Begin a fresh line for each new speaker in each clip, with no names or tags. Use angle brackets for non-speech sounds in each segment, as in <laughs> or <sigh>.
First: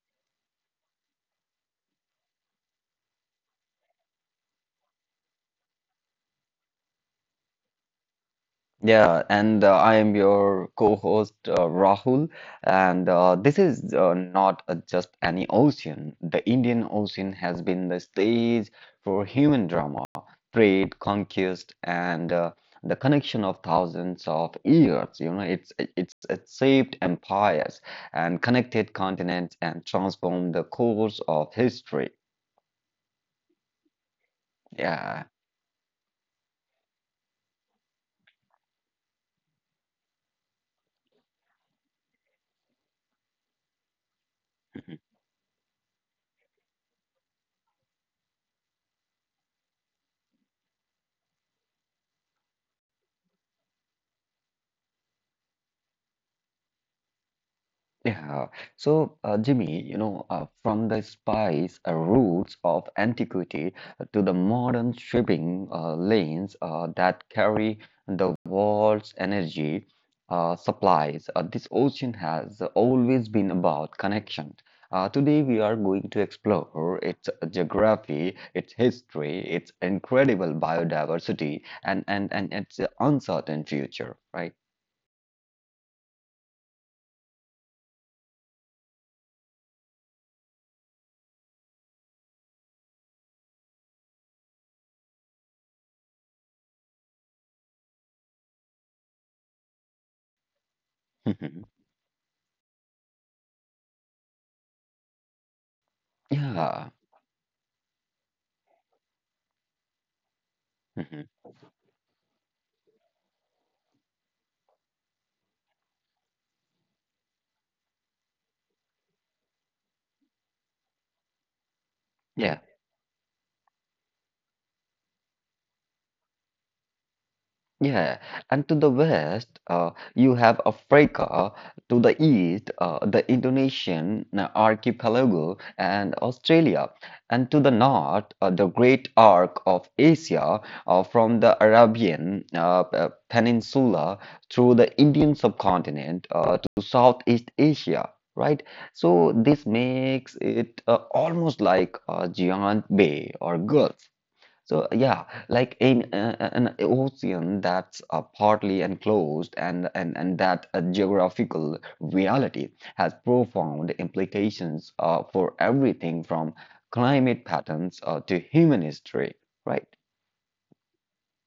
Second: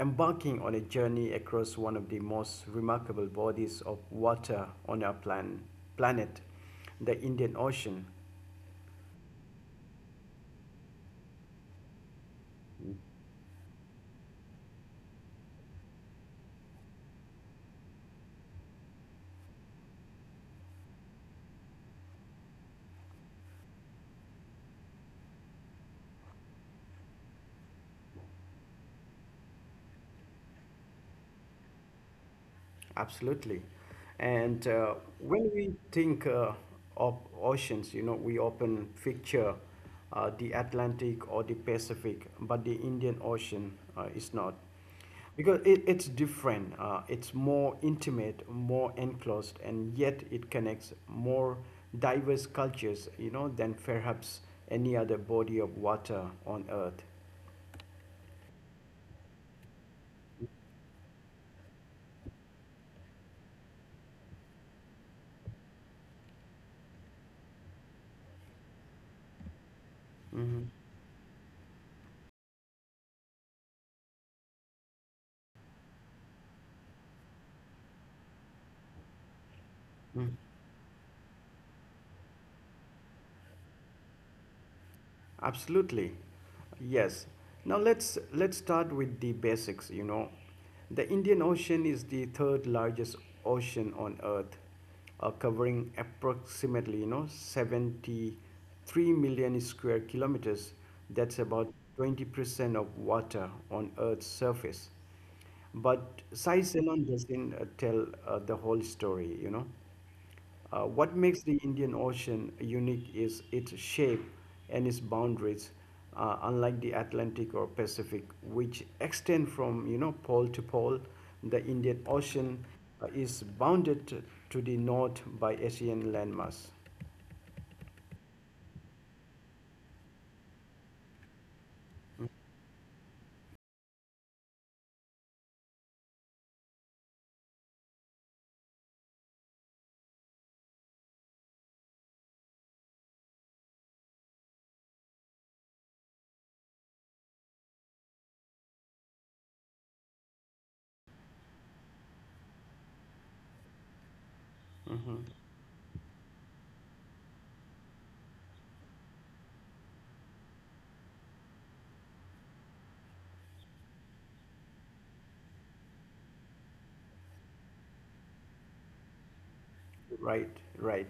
embarking on a journey across one of the most remarkable bodies of water on our planet, the Indian Ocean.
Yeah, and I am your co-host, Rahul, and this is not just any ocean. The Indian Ocean has been the stage for human drama, trade, conquest, and the connection of thousands of years. It shaped empires and connected continents and transformed the course of history.
Absolutely. And
Yeah.
uh, when we think of oceans, you know, we often picture the Atlantic or the Pacific, but the Indian Ocean is not. Because it's different, it's more intimate, more enclosed, and yet it connects more diverse cultures, you know, than perhaps any other body of water on Earth.
Yeah. So, Jimmy, from the spice routes of antiquity to the modern shipping lanes that carry the world's energy
Mm-hmm.
supplies, this ocean has always been about connection. Today, we are going to explore its geography, its history, its
Mm-hmm.
incredible biodiversity, and its uncertain future, right?
Absolutely. Yes. Now let's start with the basics. The Indian Ocean is the third largest ocean on earth, covering approximately, you know, 73 million square kilometers. That's
<laughs>
about 20% of water on earth's surface. But size
Yeah.
alone doesn't tell the whole story. What
Mhm.
makes the Indian Ocean unique is its shape and its boundaries, unlike the Atlantic or Pacific, which extend from you know pole to pole. The Indian
Yeah.
Ocean is bounded to the north by Asian landmass.
Yeah, and to the west, you have Africa; to the east, the Indonesian archipelago and Australia; and to the north, the great arc of Asia, from the Arabian Peninsula through the Indian subcontinent to Southeast Asia, right? So this makes it almost like a giant bay or gulf. So yeah, like in an ocean that's partly enclosed, and that a geographical reality has profound implications for everything from climate patterns to human history, right?
Right, right.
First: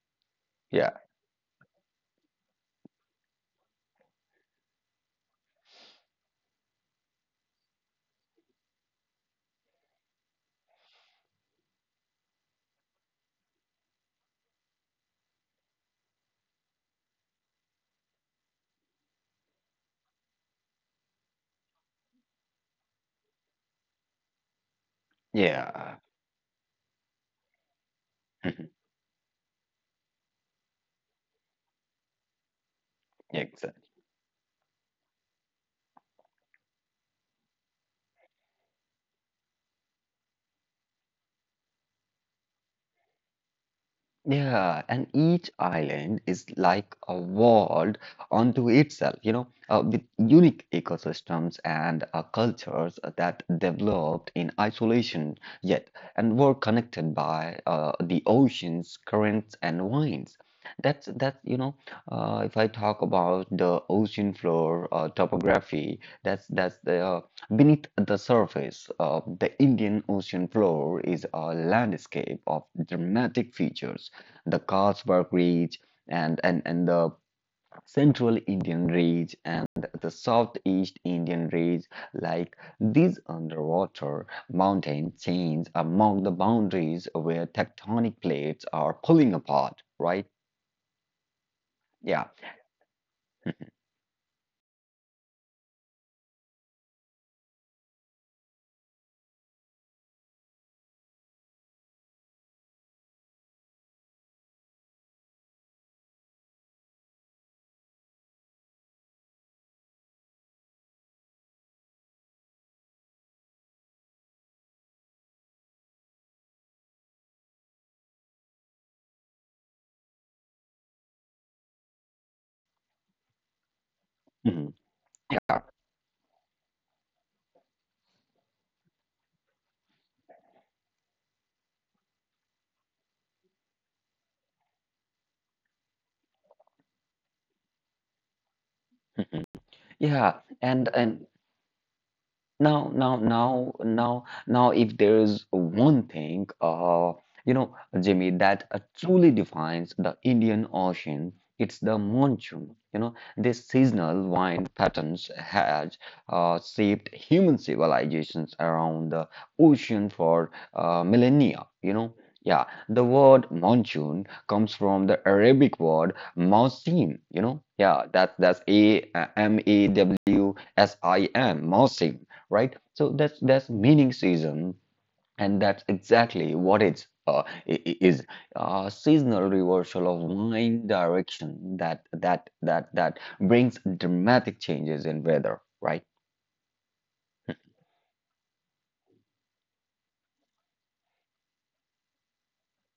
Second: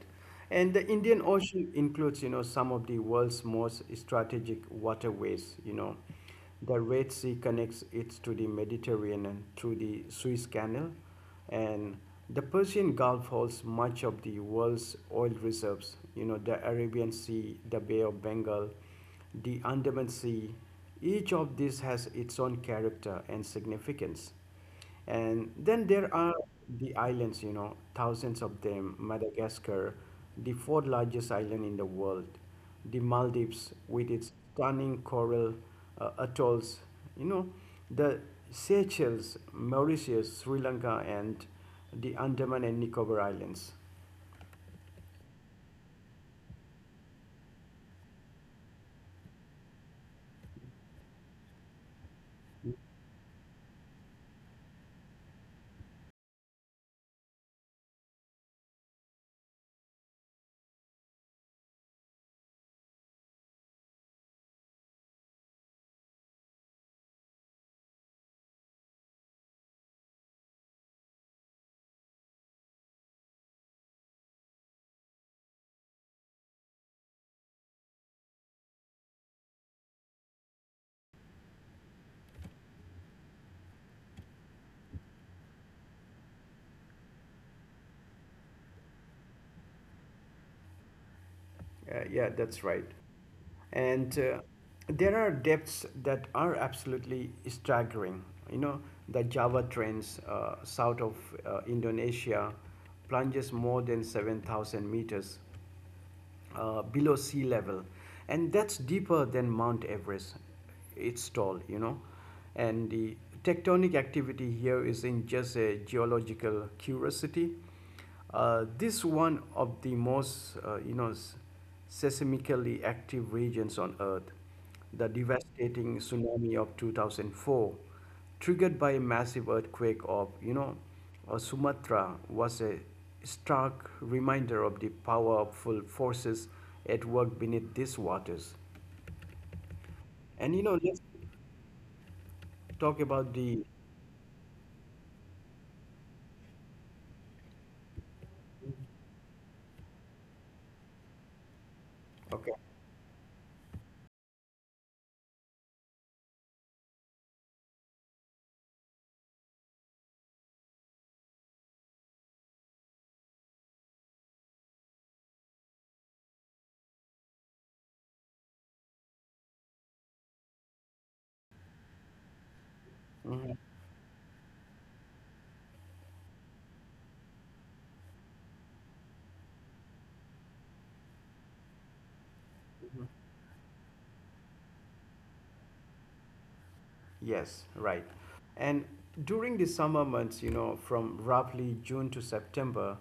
And the
Yeah,
Indian Ocean includes, you know, some of the world's most strategic waterways, you know. The Red Sea connects it to the Mediterranean and through the Suez Canal, and the Persian Gulf holds much of the world's oil reserves, you know, the Arabian Sea, the Bay of Bengal, the Andaman Sea. Each of these has its own character and significance. And then
yeah.
there are the islands, you know, thousands of
<laughs>
them. Madagascar, the fourth largest island in the world. The Maldives,
Exactly.
with its stunning coral atolls, you know, the Seychelles, Mauritius, Sri Lanka, and the Andaman and Nicobar Islands.
Yeah, and each island is like a world unto itself, with unique ecosystems and
Uh,
cultures that developed in isolation yet and were connected by the oceans, currents, and winds. That's that. If I talk about the ocean floor topography, that's the beneath the surface of the Indian Ocean floor is a landscape of dramatic features, the Karlsberg Ridge and the Central Indian Ridge and the Southeast Indian Ridge. Like, these underwater mountain chains are among the boundaries where tectonic plates are pulling apart, right?
yeah,
Yeah.
that's right. And there are depths that are absolutely staggering. You know, the Java Trench, south of Indonesia plunges more than 7,000 meters below sea level, and that's deeper than Mount Everest, it's tall, you know. And the tectonic activity here isn't just a geological curiosity. This one of the most seismically active regions on earth.
Mhm.
The
Yeah.
devastating tsunami of 2004 triggered by a massive earthquake of you know Sumatra was a stark reminder of the powerful forces at work beneath these waters.
Mhm. Yeah.
And you know, let's
And Now,
talk
now,
about the
now, now, now, if there's one thing, Jimmy, that truly defines the Indian Ocean, it's the
Okay.
monsoon. This seasonal wind patterns has shaped human civilizations around the ocean for millennia. Yeah, the word monsoon comes from the Arabic word mausim. Yeah, that's A, mawsim, mausim, right? So that's meaning season, and that's exactly what it's is, a seasonal reversal of wind direction that brings dramatic changes in weather, right?
Yes, right. And during the summer months, you know, from roughly June to September,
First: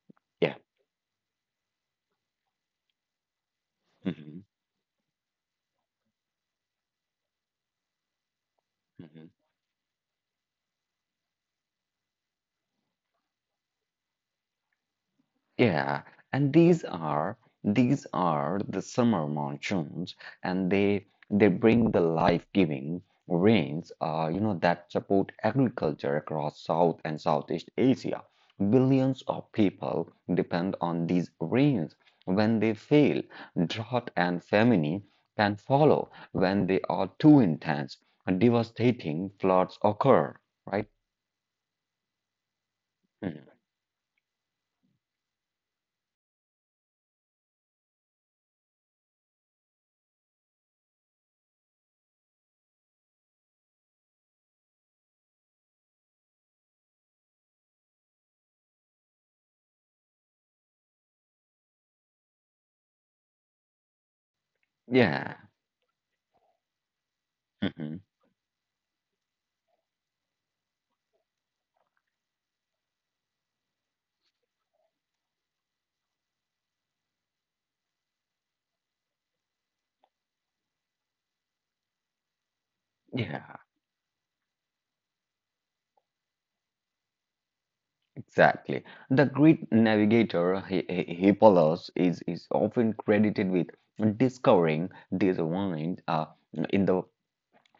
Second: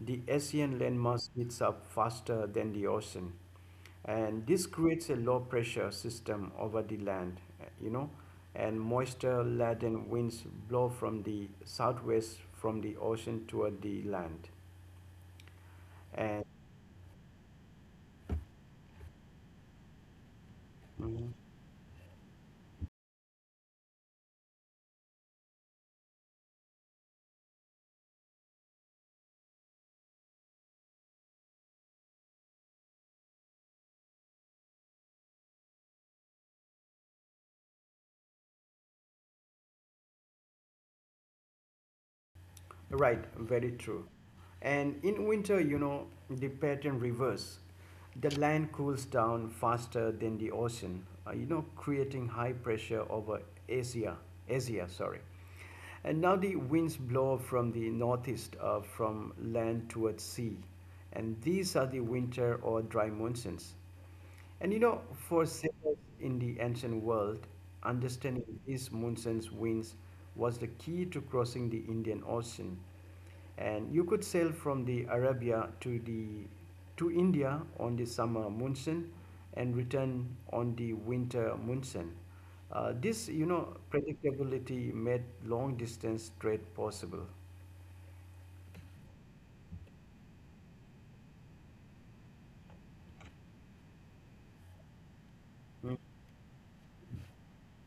the
Yeah.
Asian landmass heats up faster than the ocean.
Mhm.
And this creates a low pressure system over the land, and
Mhm.
moisture laden winds blow from the southwest from the ocean toward the land.
Yeah,
And
and these are the summer monsoons, and they bring the life-giving rains, that support agriculture across South and Southeast Asia. Billions of people depend on these rains. When they fail, drought and famine can follow. When they are too intense, devastating floods occur, right?
Right,
Mhm.
very true. And in winter, you know, the pattern reverse. The land cools down faster than the ocean, creating high pressure over Asia. Asia, sorry. And now the winds blow from the northeast, from land towards sea. And these are the winter or dry monsoons. And you know,
Yeah.
for sailors in the ancient world,
Mhm.
understanding these monsoon's winds was the key to crossing the Indian Ocean. And you could sail from the Arabia to the to India on the summer monsoon and return on the winter monsoon. This, you
Yeah.
know, predictability made long distance trade possible.
Exactly. The great navigator Hippolus is often credited with discovering these wines
Mm.
in the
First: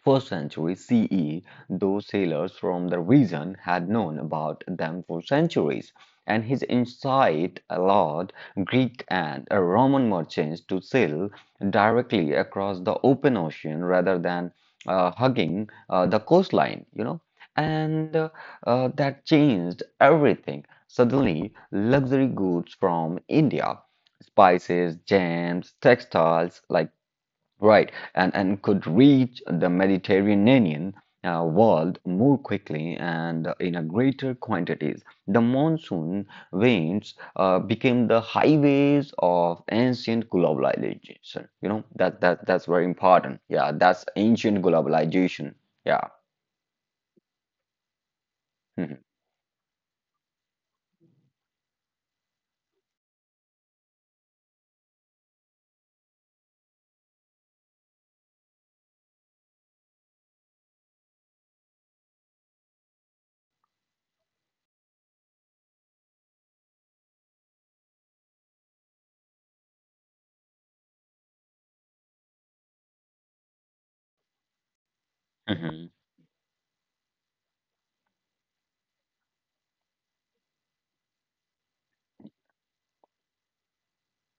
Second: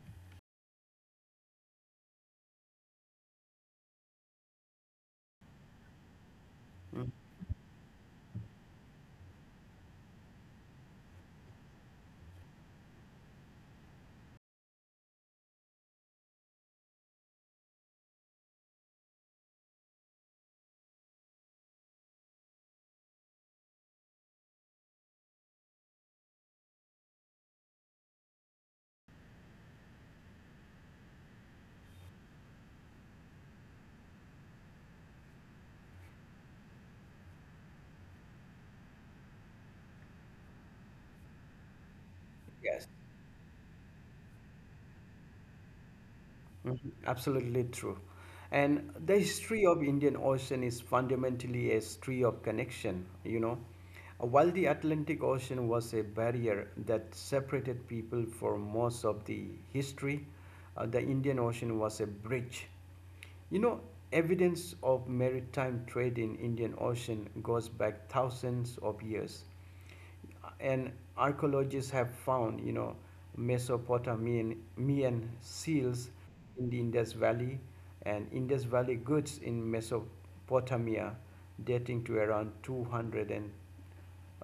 1st century CE. Those sailors from the region had known about them for centuries, and his insight allowed Greek and Roman merchants to sail directly across the open ocean rather than hugging the coastline, and that changed everything. Suddenly, luxury goods from India, spices, gems, textiles, like, right, and could reach the Mediterranean world more quickly and in a greater quantities. The monsoon winds became the highways of ancient globalization. That's very
Yes.
important. Yeah, that's ancient globalization. Yeah.
Mhm, absolutely true. And
Mhm.
the history of Indian Ocean is fundamentally a history of connection, you know. While the Atlantic Ocean was a barrier that separated people for most of the history, the Indian Ocean was a bridge. You know, evidence of maritime trade in Indian Ocean goes back thousands of years, and archaeologists have found, you know, Mesopotamian Mian
Mhm.
seals in the Indus Valley and Indus Valley goods in Mesopotamia dating to around 200 and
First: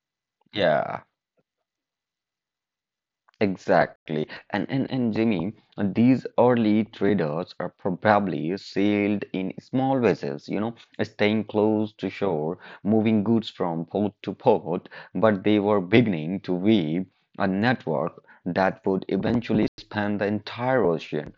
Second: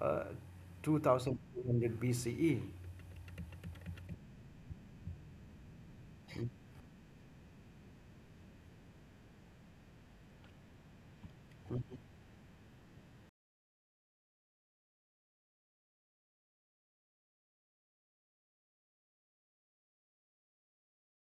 uh,
Yeah.
2200 BCE.
Exactly. And Jimmy, these early traders are probably sailed in small vessels, staying close to shore, moving goods from port to port, but they were beginning to weave a network that would eventually span the entire ocean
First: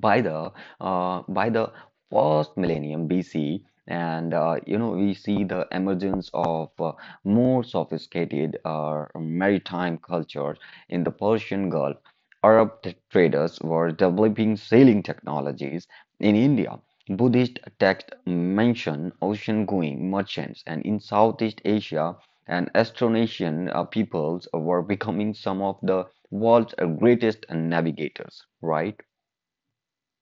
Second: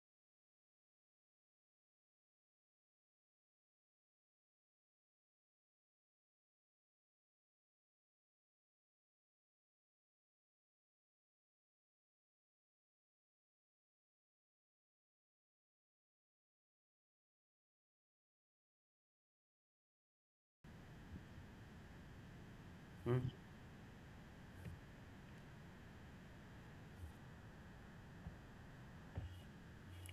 by the uh, by the first millennium BC, and we see the emergence of more sophisticated maritime cultures in the Persian Gulf. Arab traders were developing sailing technologies in India. Buddhist texts mention ocean-going merchants, and in Southeast Asia, and Austronesian peoples were becoming some of the world's greatest navigators, right?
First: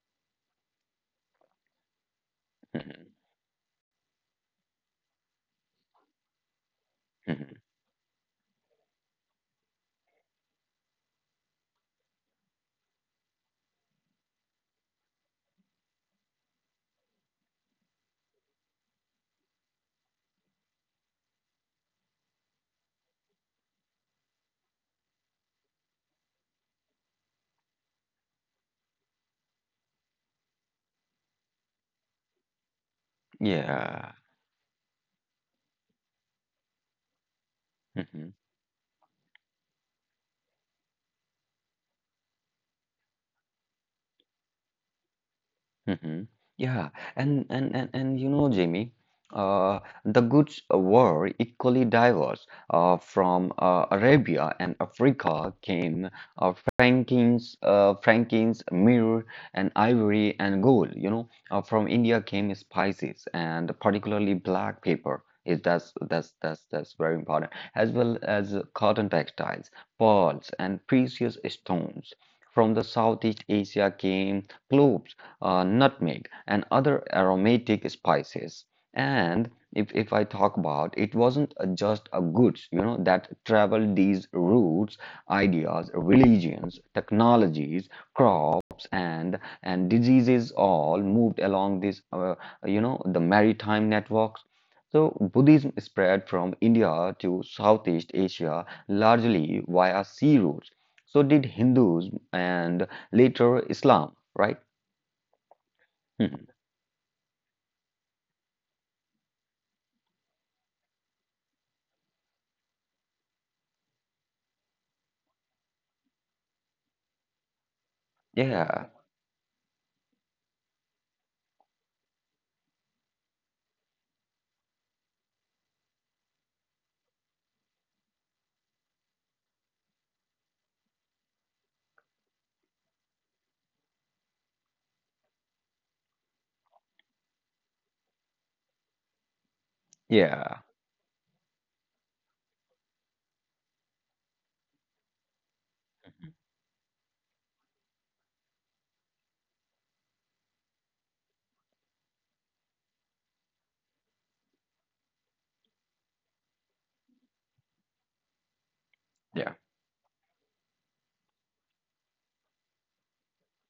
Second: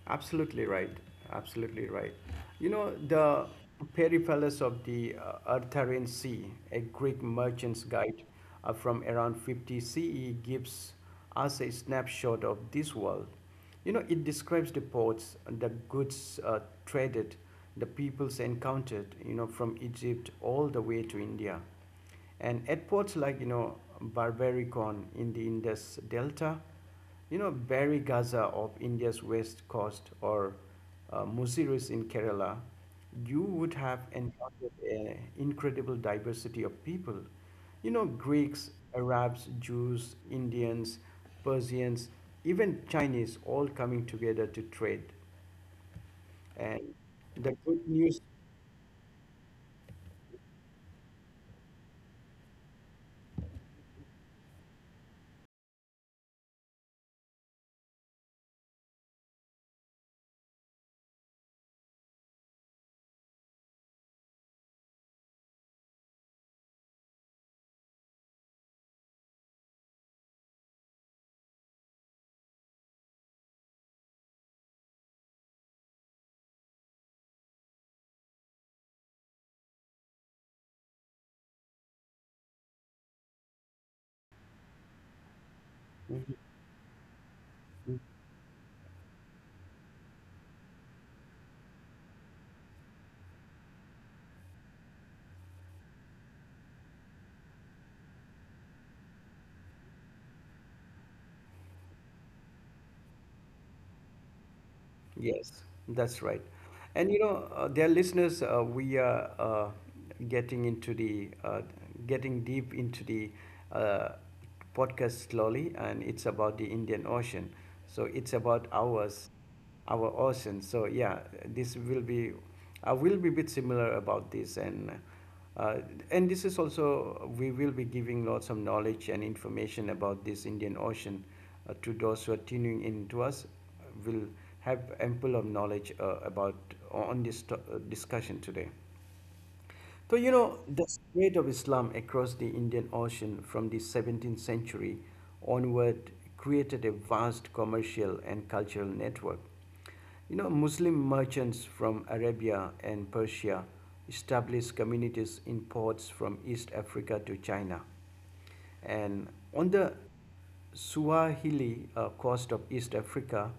Absolutely right. Absolutely right. You know,
Mm-hmm.
the Peripallus of the Artarian Sea, a Greek
Mhm.
merchant's guide from around 50 CE, gives us a snapshot of this world. You know, it describes the ports, the goods traded, the peoples encountered, you know, from Egypt all the way to India. And at ports like, you know, Barbaricon in the Indus Delta, you know, Bari Gaza of India's west coast, or Muziris in Kerala, you would have
Yeah.
encountered an incredible diversity of people, you know,
Mhm.
Greeks, Arabs, Jews, Indians, Persians, even Chinese, all coming together to trade.
Mhm.
And
Yeah,
the
and and
good
and
news
and Jamie, uh, the goods were equally diverse. From Arabia and Africa came uh, Frankins, myrrh, and ivory and gold. From India came spices and particularly black pepper. Is That's very important, as well as cotton textiles, pearls, and precious stones. From the Southeast Asia came cloves, nutmeg, and other aromatic spices. And if I talk about, it wasn't just a goods, that traveled these routes. Ideas, religions, technologies, crops, and diseases all moved along this, the maritime networks. So Buddhism spread from India to Southeast Asia largely via sea routes. So did Hinduism and later Islam, right?
Yes, that's right.
Hmm.
And you know, dear listeners, we are getting into the getting deep into the uh, podcast slowly, and it's about the Indian Ocean. So it's about
Yeah,
ours, our ocean. So yeah, this will be, I will be a bit similar about this, uh, and this is also we will be giving lots of knowledge and information about this Indian Ocean to those who are tuning in to us will have ample of knowledge about on this discussion today. So you know
yeah,
the spread of Islam across the Indian Ocean from the 17th century onward created a vast commercial and cultural network. You know, Muslim merchants from Arabia and Persia established communities in ports from East Africa to China. And
yeah.
on the Swahili coast of East Africa,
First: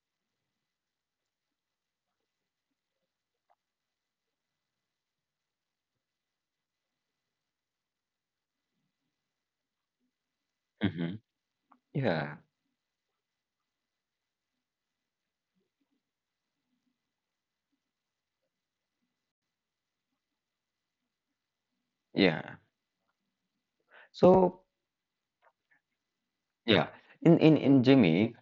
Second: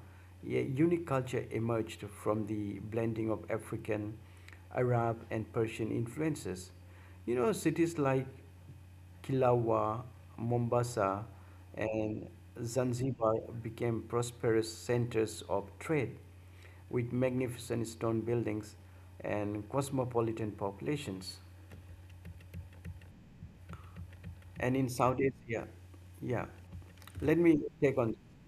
a unique culture emerged from the blending of African, Arab, and Persian influences. You know, cities like Kilawa,
Hmm.
Mombasa, and
Yeah,
Zanzibar became prosperous centers of trade with magnificent stone buildings and cosmopolitan populations.
yeah. So,
And in South Asia, yeah,
yeah,
let
in
me
in in
take on.
Jimmy,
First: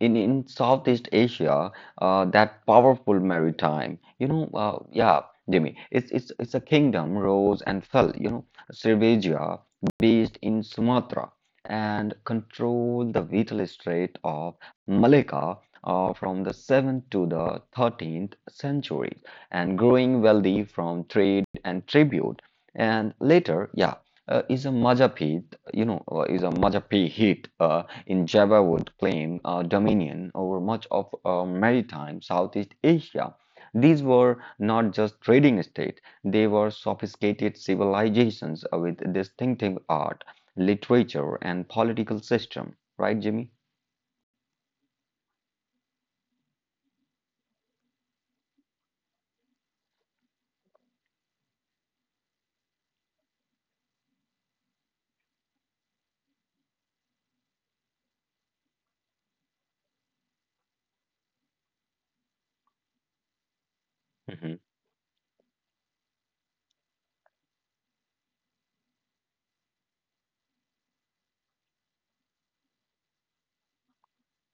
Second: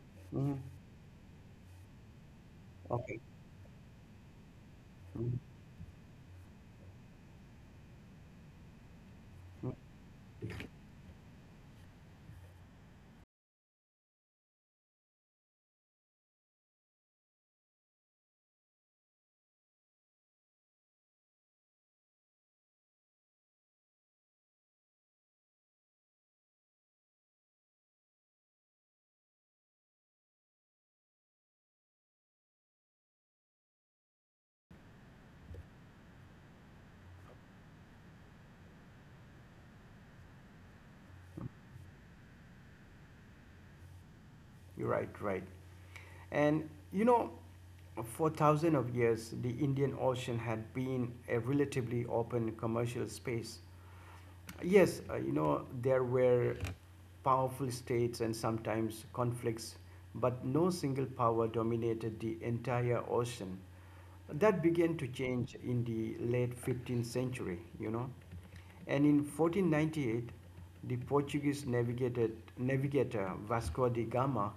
in
Mhm.
Southeast Asia, that
Okay.
powerful maritime, yeah,
Mhm.
Jimmy, it's a kingdom rose and fell, Srivijayan, based in Sumatra, and controlled the vital strait of Malacca, from the 7th to the 13th century, and growing wealthy from trade and tribute. And later, yeah, uh, is a Majapahit, is a Majapahit in Java would claim dominion over much of maritime Southeast Asia. These were not just trading states; they were sophisticated civilizations with distinctive art, literature, and political system. Right, Jimmy?
You're right, right. And you know, for thousands of years, the Indian Ocean had been a relatively open commercial space. Yes, you know, there were powerful states and sometimes conflicts, but no single power dominated the entire ocean. That
Hmm.
began to change in the late 15th century, you know. And in 1498, the Portuguese navigator Vasco da Gama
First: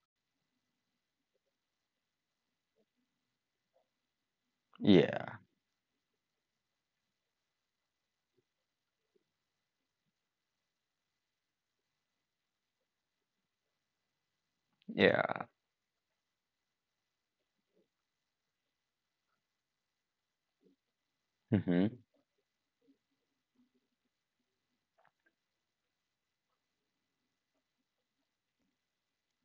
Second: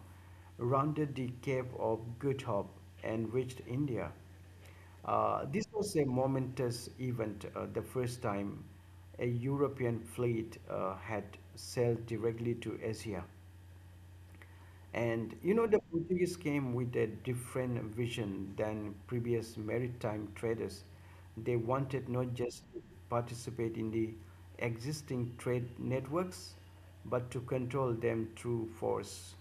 rounded the Cape of Good Hope and reached India.
Yeah,
This was a momentous event, the first time a European fleet had sailed directly to Asia. And
yeah.
you know, the Portuguese came with a different vision than previous maritime traders. They
Mm-hmm.
wanted not just to participate in the existing trade networks, but to control them through force.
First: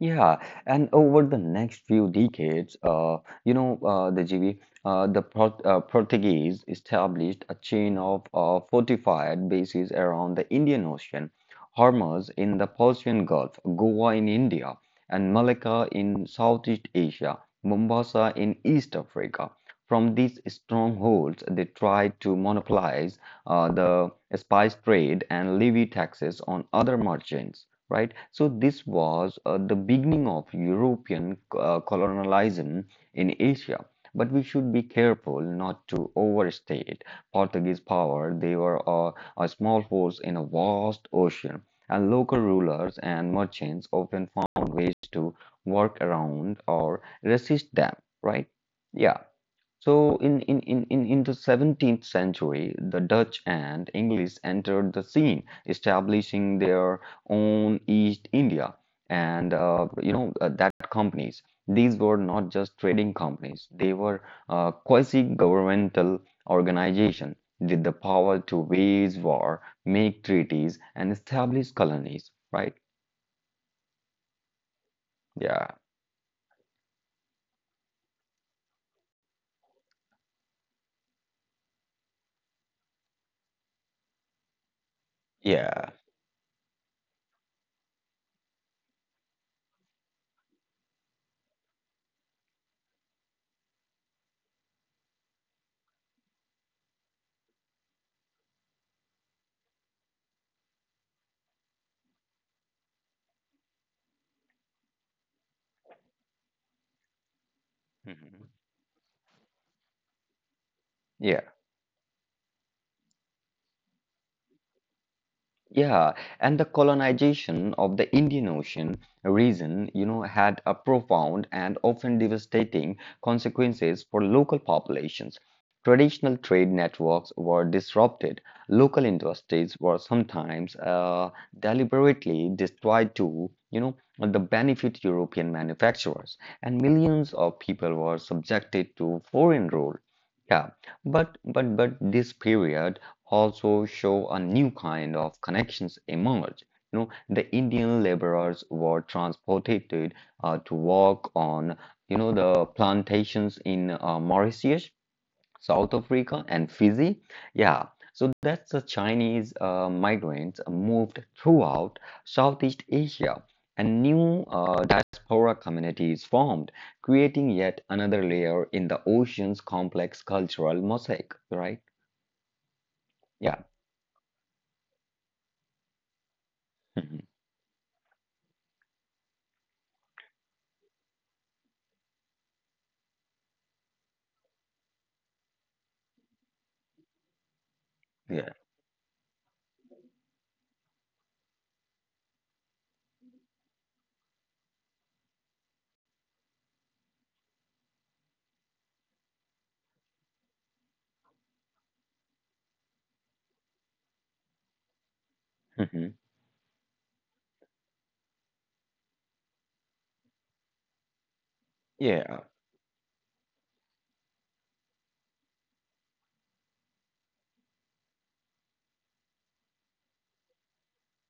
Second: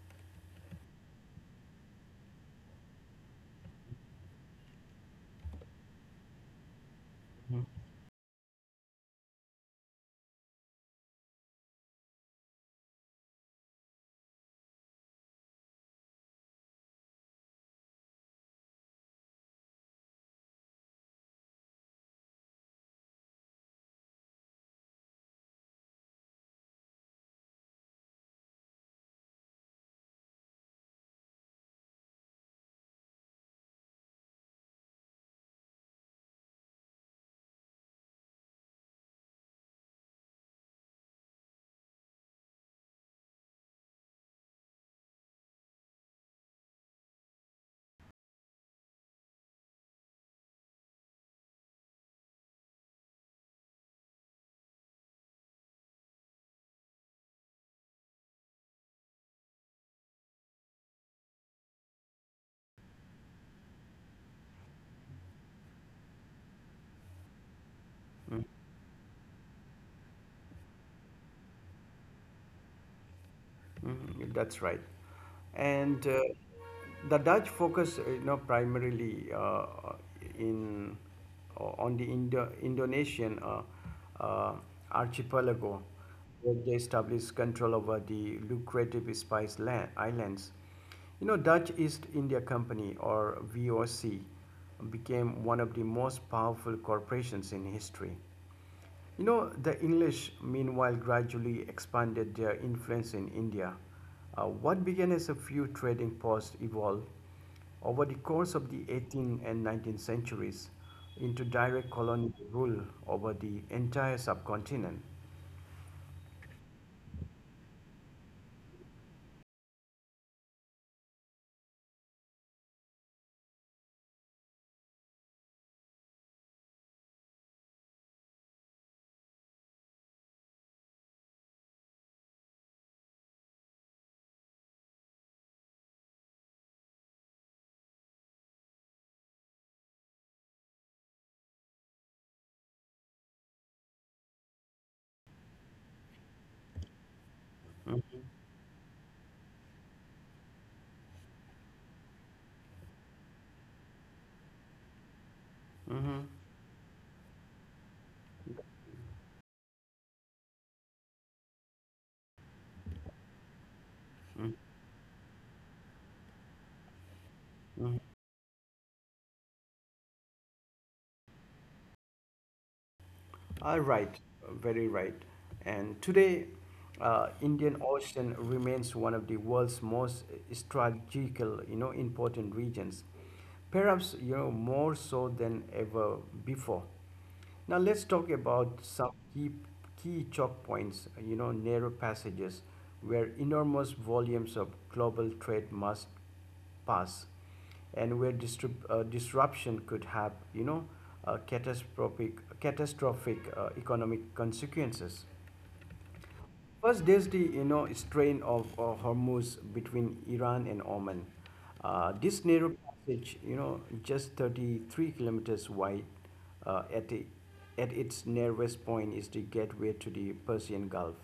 Yeah, and over the next few decades, you know, uh, the GB, the Port Portuguese established a chain of fortified bases around the Indian Ocean: Hormuz in the Persian Gulf, Goa in India, and Malacca in Southeast Asia, Mombasa in East Africa. From these strongholds, they tried to monopolize the spice trade and levy taxes on other merchants, right? So this was the beginning of European colonialism in Asia. But we should be careful not to overstate Portuguese power. They were a small force in a vast ocean, and local rulers and merchants often found ways to work around or resist them, right? Yeah. So in the 17th century, the Dutch and English entered the scene, establishing their own East India and that companies. These were not just trading companies; they were quasi-governmental organization with the power
Mm,
to wage war, make treaties, and establish colonies. Right?
that's right.
Yeah.
And the Dutch focus, you know, primarily in on the Indonesian uh, archipelago,
Yeah.
where they established control over the lucrative Spice land, Islands. You know, Dutch East India Company, or VOC, became one of the most powerful corporations in history. You know, the English, meanwhile, gradually expanded their influence in India. What began as a few trading posts evolved over the course
Mhm.
of the 18th and 19th centuries into
Yeah.
direct colonial rule over the entire subcontinent.
Yeah, and the colonization of the Indian Ocean region, had a profound and often devastating consequences for local populations. Traditional trade networks were disrupted. Local industries were sometimes deliberately destroyed to, the benefit European manufacturers, and millions of people were subjected to foreign rule. Yeah, but this period also show a new kind of connections emerge. The Indian laborers were transported to work on, the plantations in Mauritius, South
Mhm,
Africa, and Fiji. Yeah, so that's the Chinese migrants moved throughout Southeast Asia, and new
mhm,
diaspora communities formed, creating yet
mhm.
another layer in the ocean's complex cultural mosaic. Right? Yeah.
Uh, right, very right. And today, Indian Ocean remains one of the world's most strategical, you know, important regions, perhaps you know more so than ever before. Now let's talk
<laughs> Yeah.
about some key choke points, you know, narrow passages where enormous volumes of global trade must pass, and where disruption could have you know catastrophic economic consequences.
Hmm.
First, there's the you know strain of Hormuz between Iran and Oman.
Yeah,
This narrow passage you know just 33 kilometers wide uh, at, the, at its narrowest point is the gateway to the Persian Gulf.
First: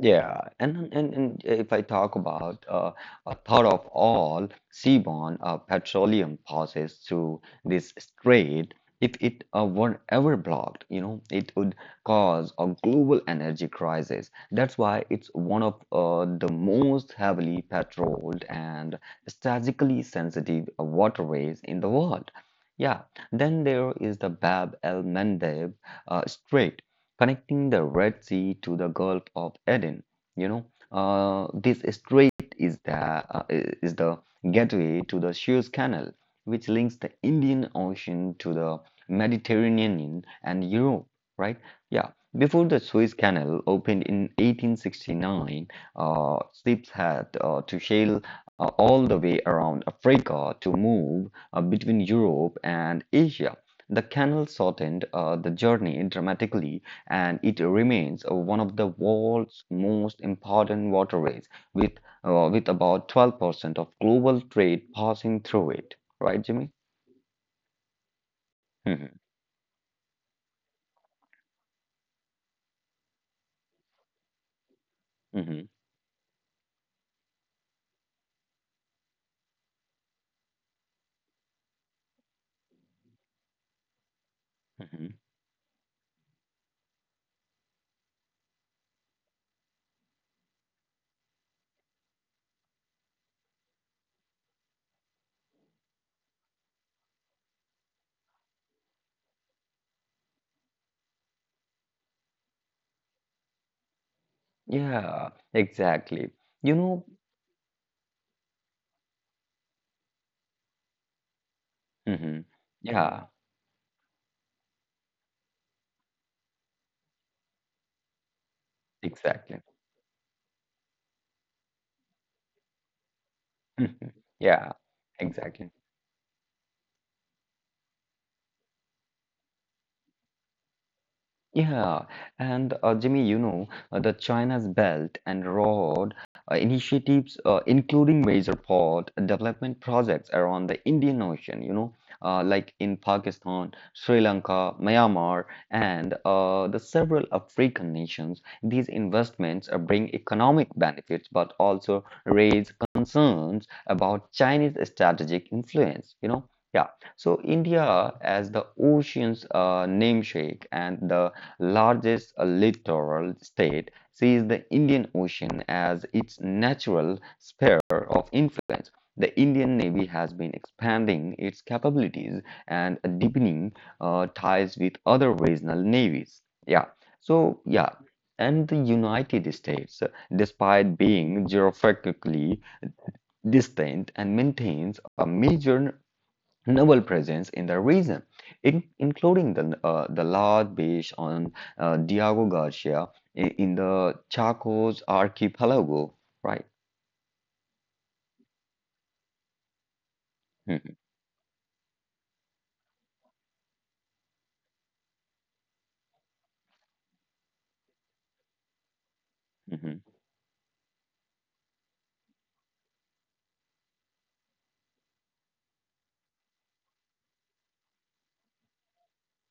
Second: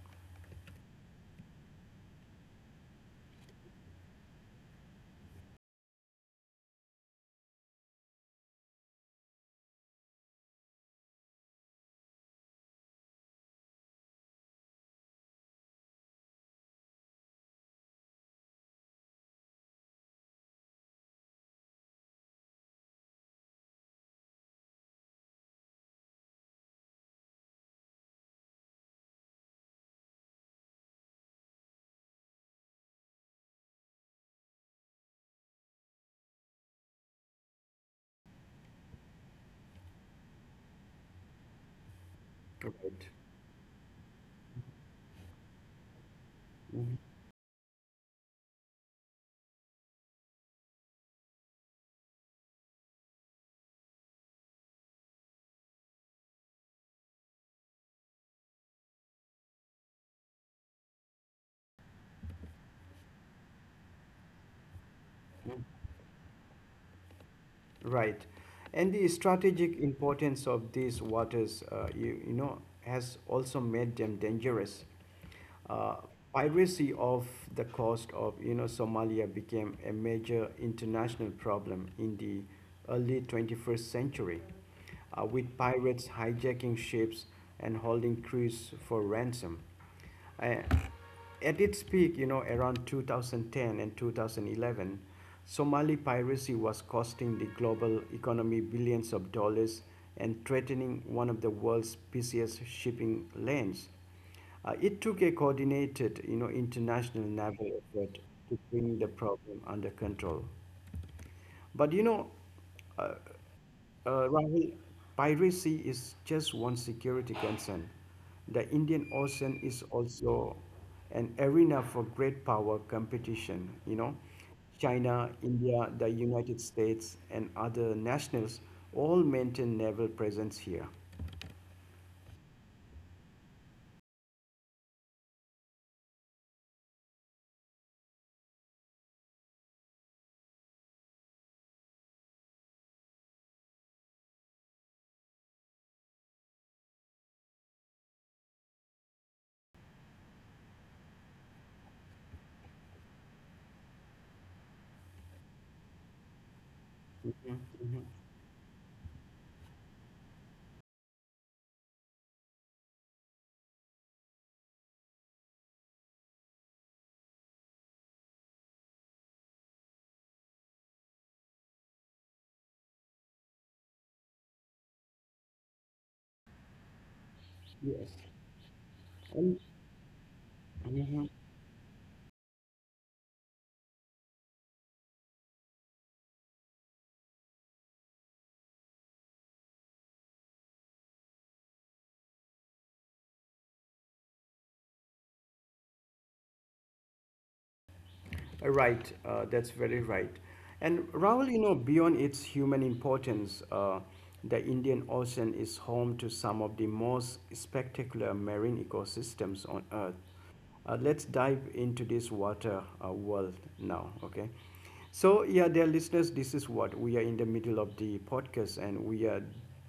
yeah. And if I talk about, a third of all seaborne petroleum passes through this strait. If it were ever blocked, it would cause a global energy crisis. That's why it's one of the most heavily patrolled and strategically sensitive waterways in the world. Yeah, then there is the Bab el-Mandeb Strait, connecting the Red Sea to the Gulf of Aden. You know, this strait is the is the gateway to the Suez Canal, which links the Indian Ocean to the Mediterranean and Europe. Right? Yeah. Before the Suez Canal opened in 1869, uh, ships had to sail all the way around Africa to move between Europe and Asia. The canal shortened the journey dramatically, and it remains one of the world's most important waterways, with with about 12% of global trade passing through it. Right, Jimmy?
Right. And the
Hmm.
strategic importance of these waters, you know, has also made them dangerous.
Hmm.
Uh, Piracy of the coast of, you know, Somalia became a major international problem in the early 21st century,
Hmm.
with pirates hijacking ships and holding crews for ransom. I, at its peak, you know, around 2010 and 2011, Somali piracy was costing the global economy billions of dollars and threatening one of the world's busiest shipping lanes. It took a
Yeah,
coordinated, you know,
exactly. You
international
know,
naval effort to bring the problem under control. But
hmm.
uh,
Yeah,
Rahul, piracy is just one security concern. The Indian Ocean is
exactly. <laughs>
also an arena for great power competition. You know,
Mhm. Yeah,
China, India,
exactly.
the United States, and other nationals all maintain naval presence here.
Yeah, and Jimmy, the China's Belt and Road initiatives, including major port development projects around the Indian Ocean, like in Pakistan, Sri Lanka, Myanmar, and the several African nations. These investments bring economic benefits, but also raise concerns about Chinese strategic influence. Yeah, so
Mhm.
India, as the ocean's namesake and the largest littoral state, sees the Indian Ocean as its natural sphere of influence. The Indian Navy has been expanding its capabilities and deepening ties with other regional navies. Yeah, so
Yes.
yeah, and the
And,
United States,
Mhm.
despite being geographically distant and maintains a major novel presence in the region, including the large based on Diego Garcia in the Chaco's archipelago, right?
Right, that's very right. And
Mhm,
Rahul, you know, beyond its human importance, the Indian Ocean is home to some of the most spectacular marine ecosystems on Earth.
mhm.
Let's dive into this water world now, okay? So, yeah, dear listeners, this is what we are in the middle of the podcast, and we are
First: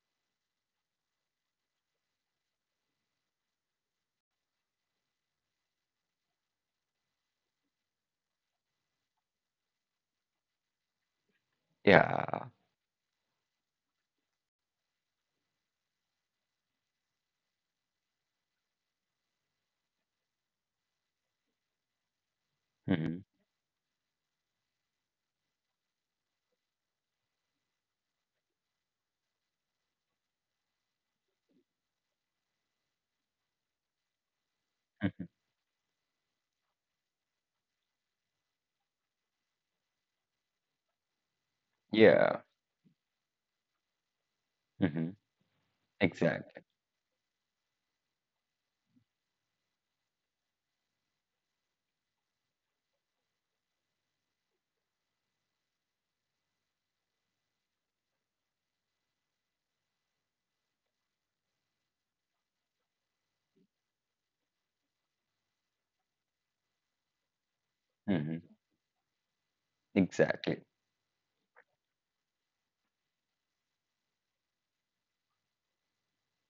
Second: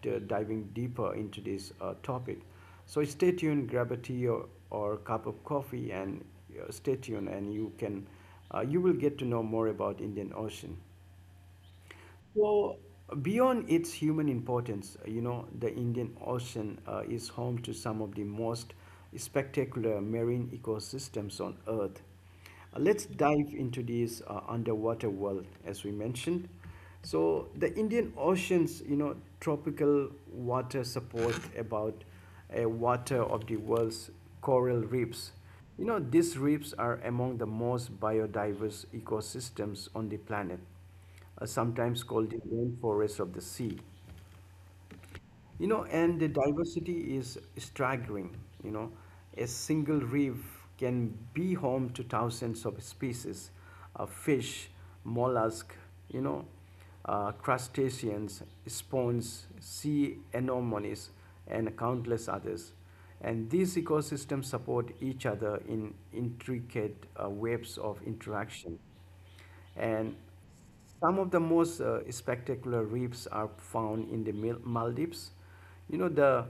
diving deeper into this topic. So, stay tuned, grab a tea, or cup of coffee, and stay tuned, and you can you will get to know more about Indian Ocean.
Yeah.
So, beyond its human importance, you know, the Indian Ocean is home to some of the most spectacular marine ecosystems on Earth. Let's
Mhm,
dive into this underwater world, as we mentioned. So, the Indian Ocean's, you know, tropical water support about a water of the world's coral
mhm.
reefs. You know, these reefs are among the most biodiverse ecosystems on the planet, sometimes called the
Yeah.
rainforest of the sea.
Mhm.
And the
Exactly.
diversity is staggering. You know, a single reef can be home to thousands of species of fish, mollusk, you know, crustaceans, spawns, sea anemones, and countless others. And these ecosystems support each other in intricate webs of
Mhm.
interaction. And
Exactly.
some of the most spectacular reefs are found in the Maldives. You know, the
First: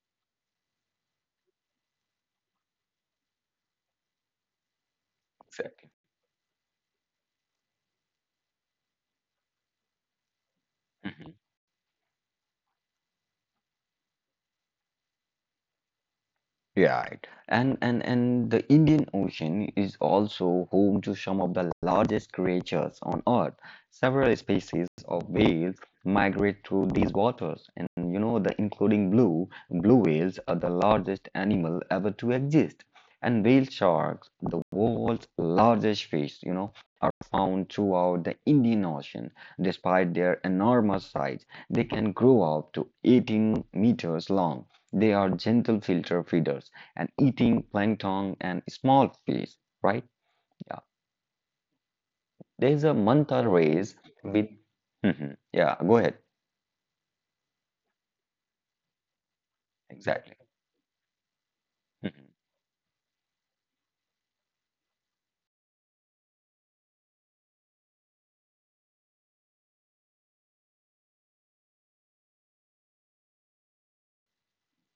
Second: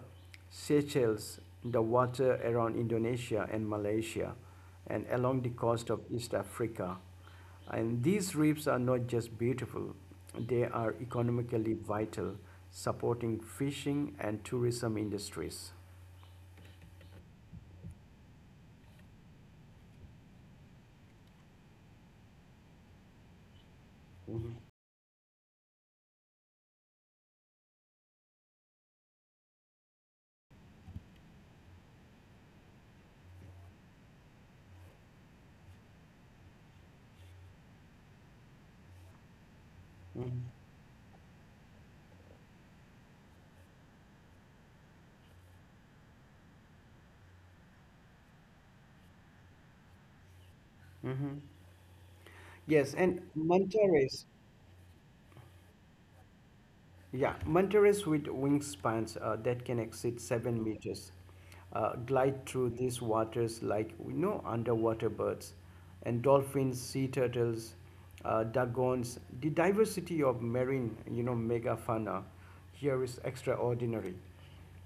Seychelles, the water around Indonesia and Malaysia, and along the coast
Exactly.
of East Africa. And these reefs are not just beautiful, they are
Mhm.
economically vital, supporting fishing and tourism industries.
Yeah, right. And the Indian Ocean is also home to some of the largest creatures on Earth. Several
Mhm,
species of whales migrate through these waters, and you know the including blue whales are the largest animal ever to exist. And whale sharks, the world's largest fish, you know, are found throughout the Indian Ocean. Despite their
mhm,
enormous size, they can grow up to 18 meters long. They are gentle filter feeders and eating plankton and small fish, right? Yeah.
mhm.
There's
Yes,
a
and
manta rays
Mantares.
with, <laughs> mhm. Yeah, go ahead.
Yeah, mantares with wingspans that can exceed
Exactly.
7 meters
Mhm.
glide through these waters like, we know, underwater birds and dolphins, sea turtles, dugongs. The diversity of marine, you know, megafauna here is extraordinary.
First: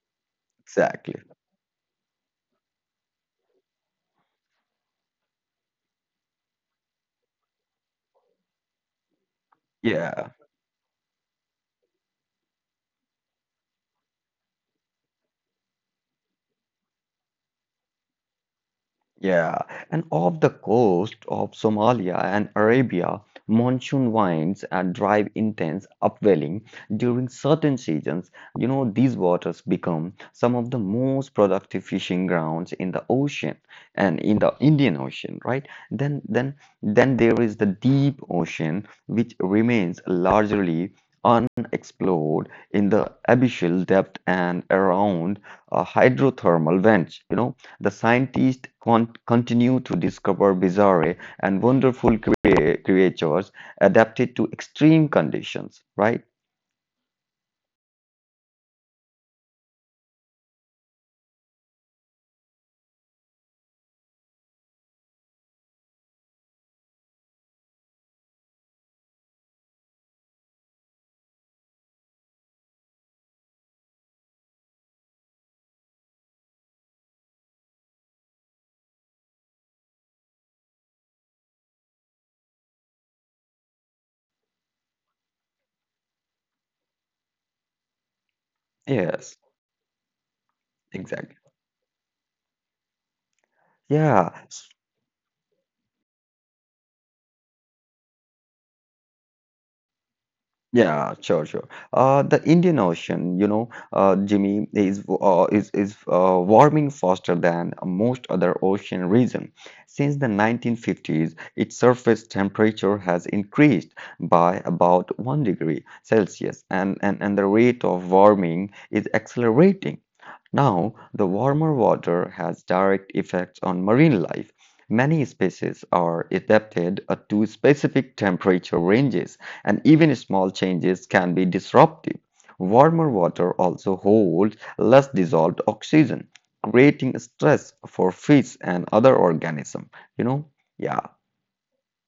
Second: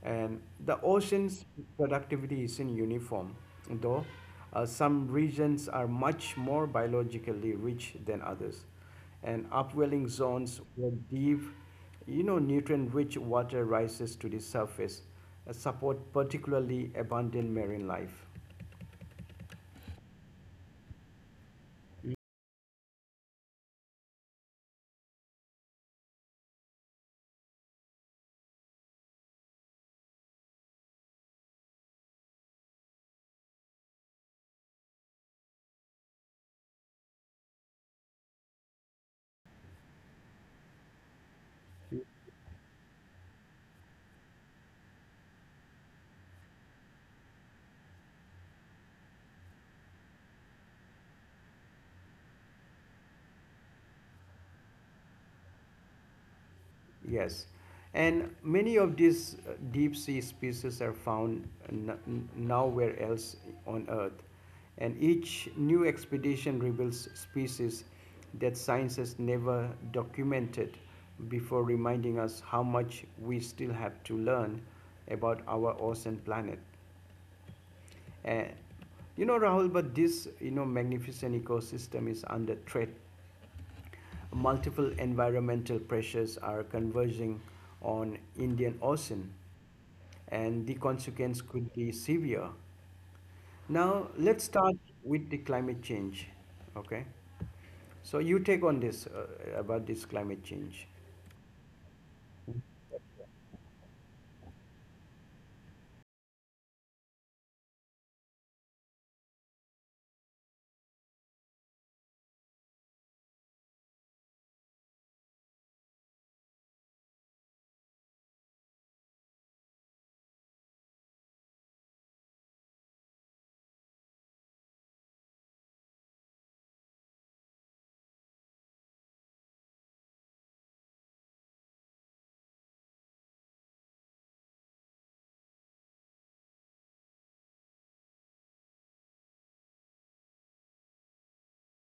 And the
Exactly.
ocean's productivity isn't uniform, though some regions are much more biologically rich than others, and upwelling
Yeah.
zones where deep, you know, nutrient-rich water rises to the surface, support particularly abundant marine life.
Yeah, and off the coast of Somalia and Arabia, monsoon winds and drive intense upwelling during certain seasons. You know, these waters become some of the most productive fishing grounds in the ocean and in the Indian Ocean, right? Then, then, then there is the deep ocean, which remains largely unexplored in the abyssal depth and around hydrothermal vents. You know, the scientists continue to discover bizarre and wonderful creatures adapted to extreme conditions, right?
Yes, and many of these deep sea species are found nowhere else on Earth, and each new expedition reveals species that science has never documented before, reminding us how much we still have to learn about our ocean planet. And you know, Rahul, but this, you know, magnificent ecosystem is under threat. Multiple environmental pressures are converging on Indian
Yes,
Ocean, and the
exactly.
consequence could be severe.
Yeah.
Now let's start with the climate change. Okay, so you take on this about this climate
Yeah,
change.
sure, sure. The Indian Ocean, Jimmy, is warming faster than most other ocean region. Since the 1950s, its surface temperature has increased by about 1 degree Celsius, and the rate of warming is accelerating. Now, the warmer water has direct effects on marine life. Many species are adapted to specific temperature ranges, and even small changes can be disruptive. Warmer water also holds less dissolved oxygen, creating stress for fish and other organisms. You know, yeah.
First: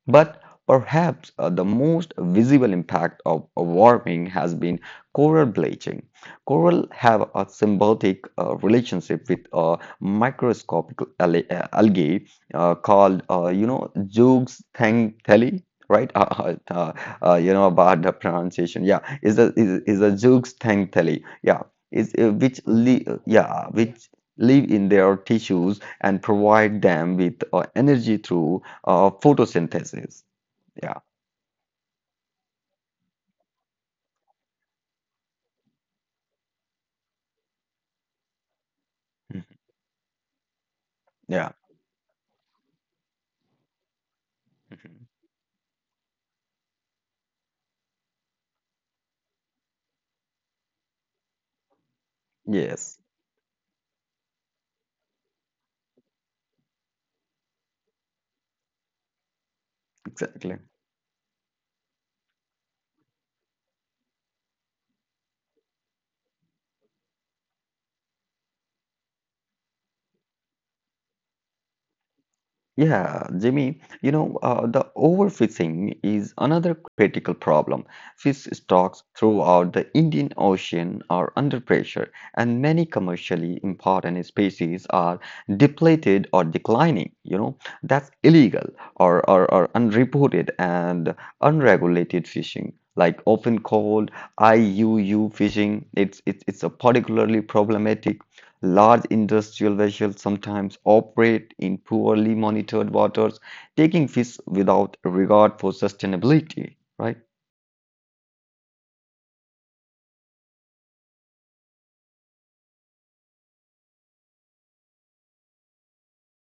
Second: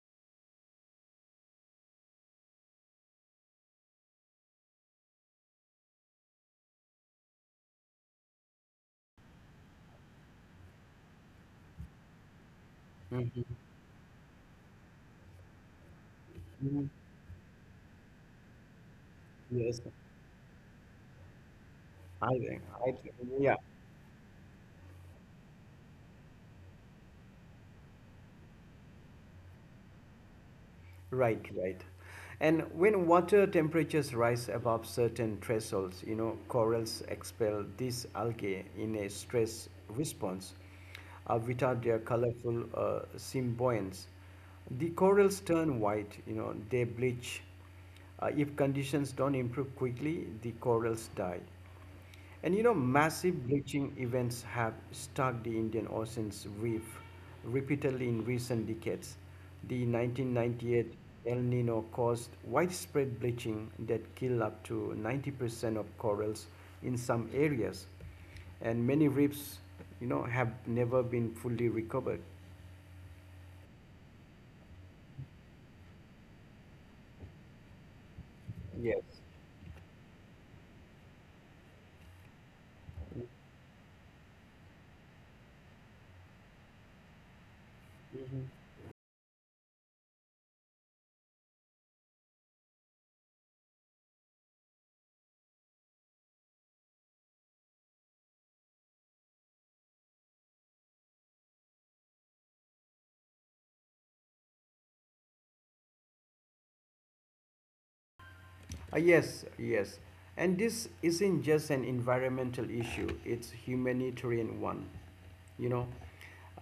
But perhaps the most visible impact of warming has been coral bleaching. Coral have a symbiotic relationship with microscopic algae called, zooxanthellae. Right. <laughs>
Mhm.
You know about the pronunciation. Yeah, is a
Yes,
is, is a zooxanthellae. Yeah, is
I think.
which
I
li
think. Yeah.
yeah which live in their tissues and provide them with energy through photosynthesis. Yeah.
Right, right. And when water temperatures rise above certain thresholds, you know, corals expel these algae in a
Mhm,
stress response,
yeah,
which are their colorful symbionts. The
mhm.
corals turn white, you know, they bleach. If conditions don't improve quickly, the corals die. And you know,
Yes,
massive bleaching events have struck the Indian Ocean's reef repeatedly in recent decades. The
exactly.
1998 El Nino caused widespread bleaching that killed up to 90% of corals in some areas, and many reefs, you know, have never been fully recovered.
Yeah, Jimmy, the overfishing is another critical problem. Fish
Yes.
stocks throughout the Indian Ocean are under pressure, and many commercially important species are depleted or declining. You know, that's illegal or unreported and unregulated fishing, like often called IUU fishing. It's a particularly problematic. Large industrial vessels sometimes operate in poorly monitored waters, taking fish without regard for sustainability, right?
Yes, yes. And this isn't just an environmental issue, it's humanitarian one. You know,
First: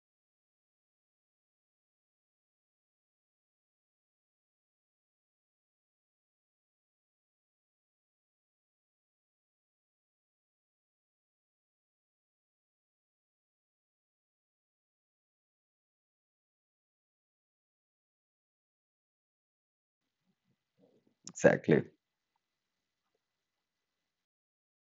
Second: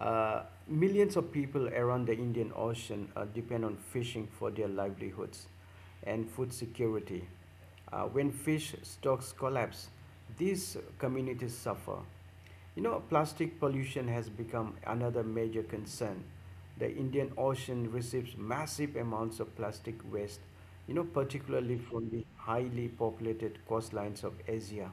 millions of people around the Indian Ocean depend on fishing for their livelihoods and food security. When fish stocks collapse, these communities suffer. You know, plastic pollution has become another major concern. The Indian Ocean receives massive amounts of plastic waste, you know, particularly
Exactly.
from the highly populated coastlines of Asia.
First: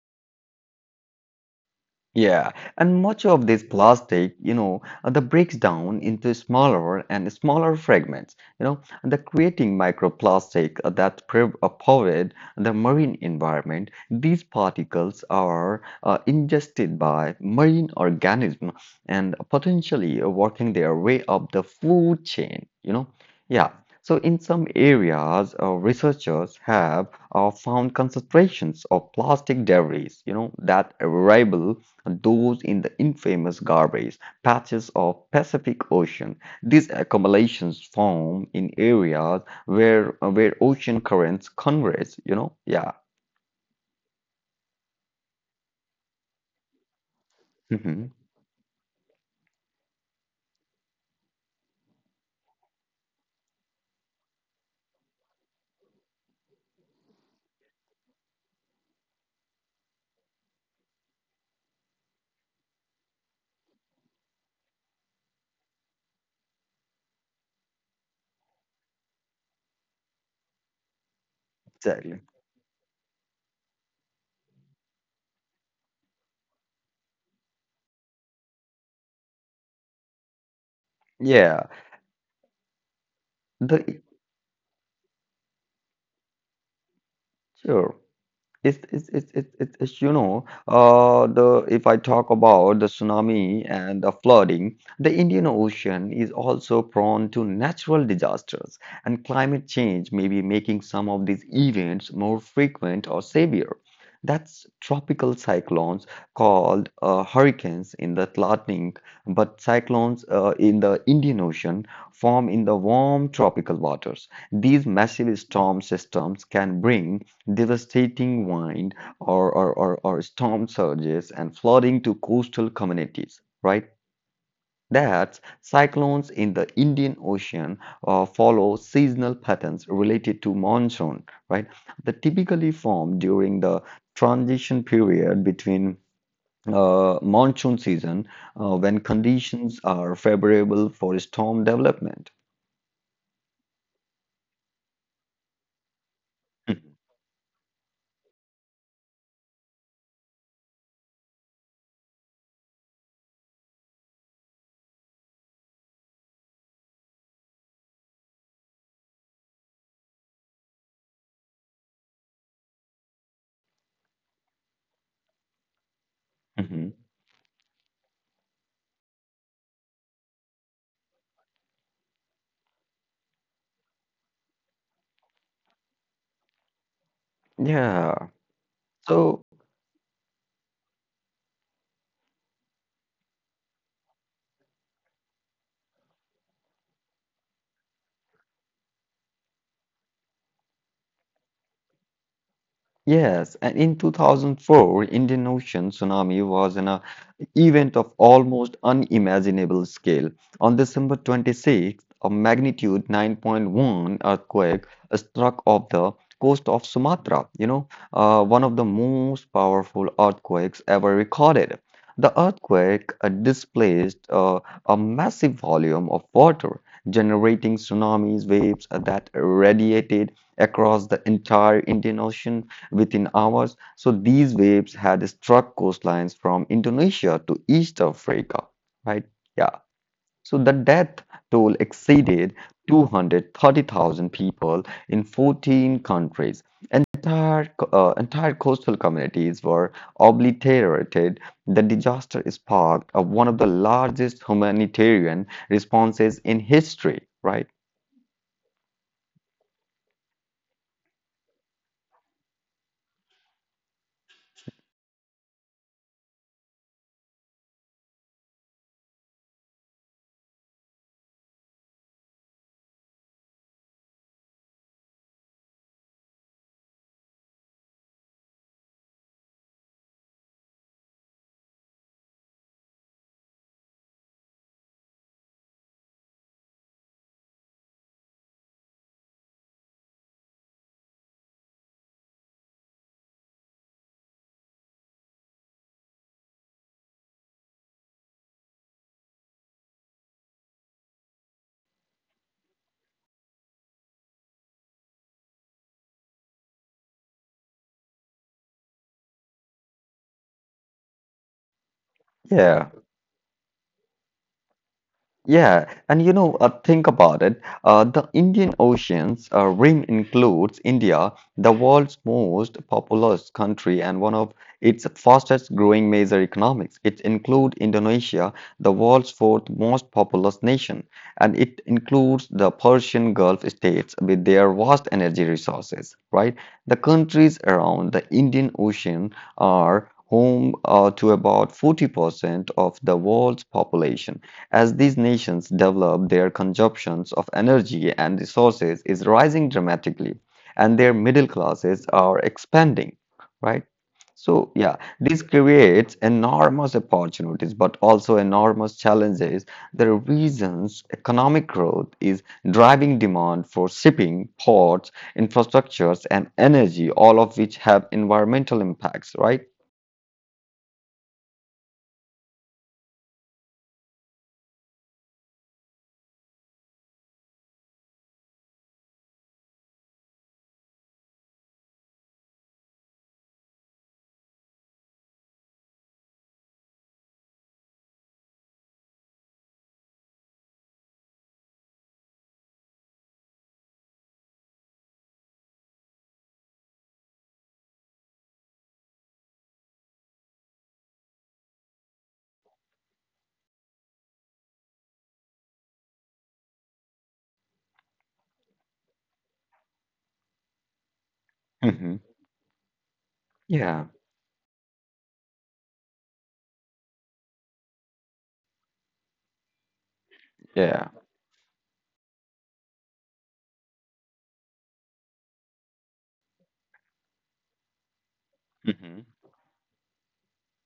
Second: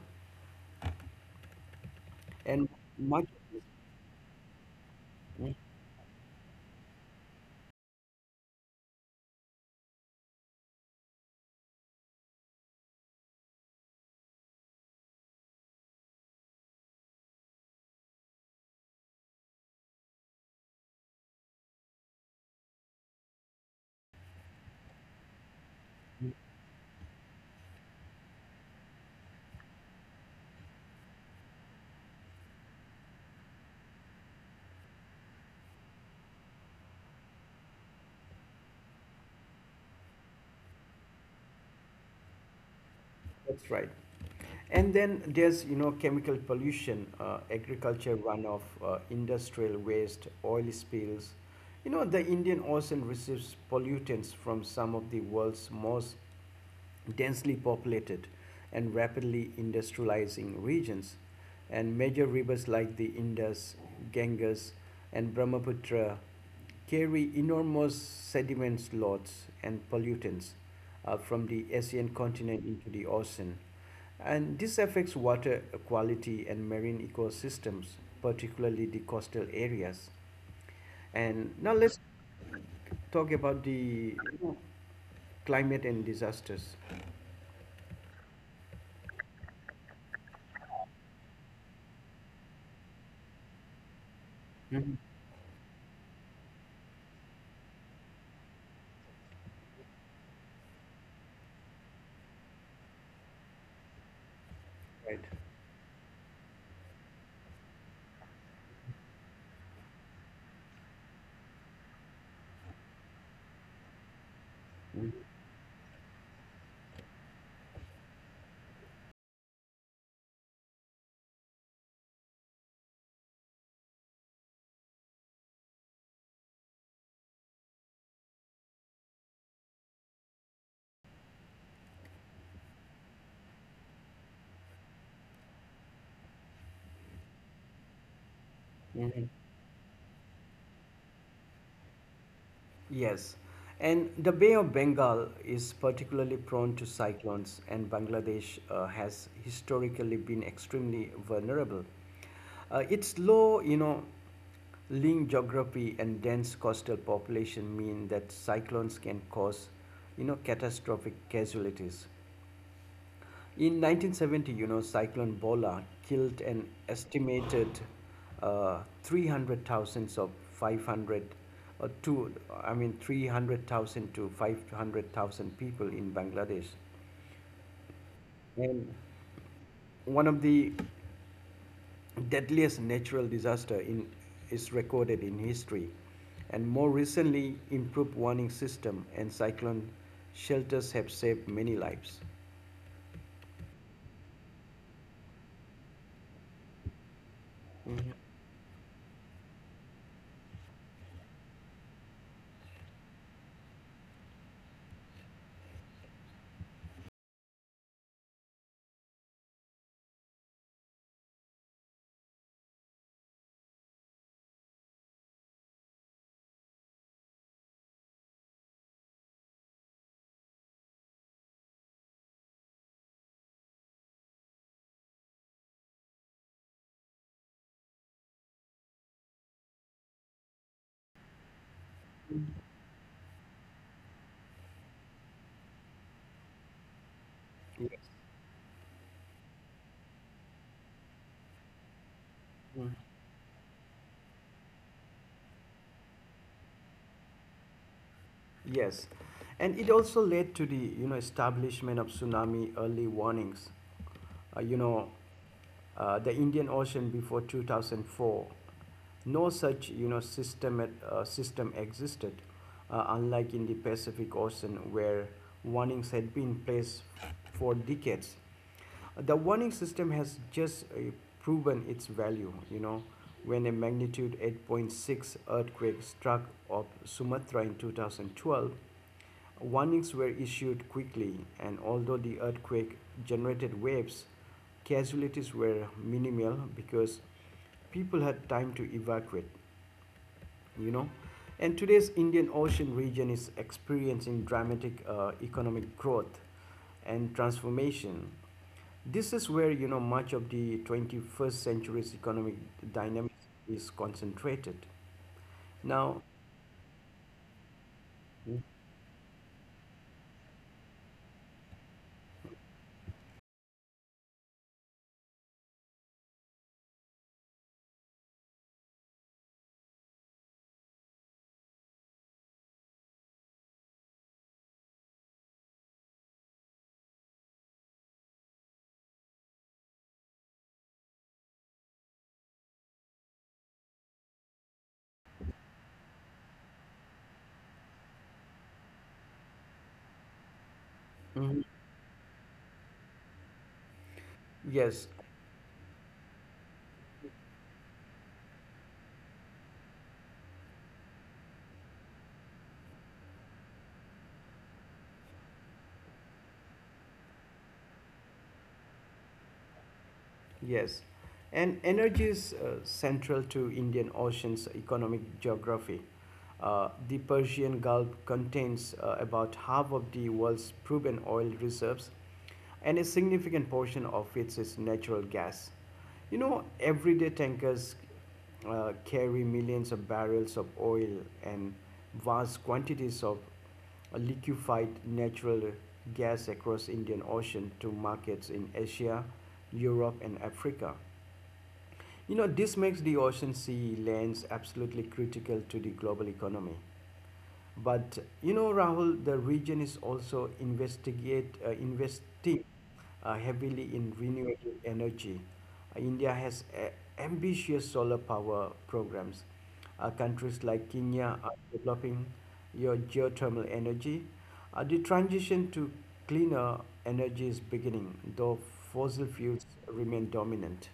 Yeah,
And
and much
much,
of this plastic, that breaks down into smaller and smaller fragments, you know, and the creating microplastic that pollute the marine environment. These particles are ingested by marine organisms and potentially working their way up the food chain, you know. Yeah. So in some areas, researchers have found concentrations of plastic debris, that rival those in the infamous garbage patches of Pacific Ocean. These accumulations form in areas where ocean currents converge, you know? Yeah.
that's right. And then there's, you know, chemical pollution,
Mhm.
agriculture runoff, industrial waste, oil spills. You know, the Indian Ocean receives pollutants from some of the world's most densely populated and rapidly industrializing regions. And major rivers like the Indus, Ganges, and Brahmaputra carry enormous sediments loads and pollutants from the Asian
Exactly.
continent into the ocean. And this affects water quality and marine ecosystems, particularly the coastal areas. And now
Yeah.
let's talk about the, you
The
know, climate and disasters.
Sure. You know the if I talk about the tsunami and the flooding,
Mhm.
the Indian Ocean is also prone to natural disasters, and climate change may be making some of these events more frequent or severe. That's
Right.
tropical cyclones called hurricanes in the Atlantic, but cyclones in the Indian Ocean form in the warm tropical waters. These massive storm systems can bring devastating wind or storm surges and flooding to coastal communities, right? That cyclones in the Indian Ocean follow seasonal patterns related to monsoon, right? They typically form during the transition period between monsoon season when
Mhm.
conditions are favorable for storm development.
Yes, and the Bay of Bengal is particularly prone to
Mhm.
cyclones, and Bangladesh has historically been extremely vulnerable. Its low, you know, lean geography and dense coastal population mean that cyclones can cause, you know, catastrophic casualties. In 1970, you know, Cyclone Bola killed an
Mhm.
estimated 300,000 of 500 to, I mean, 300,000 to 500,000 people in Bangladesh.
Yeah.
And
So
one of the deadliest natural disaster in, is recorded in history, and more recently improved warning system and cyclone shelters have saved many lives.
yes, and in 2004, Indian Ocean tsunami was an event of
Mhm.
almost unimaginable scale. On December 26th, a magnitude 9.1 earthquake struck off the coast of Sumatra, one of the most powerful earthquakes ever recorded. The earthquake displaced a massive volume of water, generating tsunamis waves that radiated across the entire Indian Ocean within hours. So these waves had struck coastlines from Indonesia to East Africa, right? Yeah. So the death toll exceeded 230,000 people in 14 countries. Entire, co-
Yes.
uh, entire coastal communities were obliterated. The disaster sparked one of the largest humanitarian responses in history, right?
Yes, and it also led to the, you know, establishment of tsunami early warnings. Uh, you know, the Indian Ocean before 2004, no such, you know, system existed, unlike in the Pacific Ocean where warnings had been placed for decades. The warning system has just proven its value, you know, when a magnitude 8.6 earthquake struck off Sumatra in 2012. Warnings were issued quickly, and although the earthquake generated waves, casualties were minimal because people had time to evacuate, you know. And today's Indian Ocean region is experiencing dramatic economic growth and transformation. This is where, you know, much of the 21st century's economic
Yeah.
dynamics is concentrated.
Yeah, and
Now,
think about it. The Indian Ocean's rim includes India, the world's most populous country and one of its fastest growing major economics. It includes Indonesia, the world's fourth most populous nation, and it includes the Persian Gulf states with their vast energy resources, right? The countries around the Indian Ocean are home to about 40% of the world's population. As these nations develop, their consumptions of energy and resources is rising dramatically, and their middle
mhm.
classes are expanding, right? So, yeah,
Yes,
this creates enormous opportunities, but also enormous challenges. The reasons economic growth is driving demand for shipping, ports, infrastructures, and energy, all of which have environmental impacts, right?
yes, and energy is central to Indian Ocean's economic geography. The Persian Gulf contains about half of the world's proven oil reserves, and a significant portion of it is natural gas. You know, everyday tankers carry millions of barrels of oil and vast quantities of liquefied natural gas across Indian Ocean to markets in Asia, Europe and Africa. You know, this makes the ocean sea lanes absolutely critical to the global economy. But you know, Rahul, the region is also investigate
Hmm.
investing heavily in
Yeah,
renewable energy. India has ambitious solar power programs. Countries like
yeah.
Kenya are developing your geothermal energy. The transition to cleaner energy is beginning, though fossil fuels remain dominant.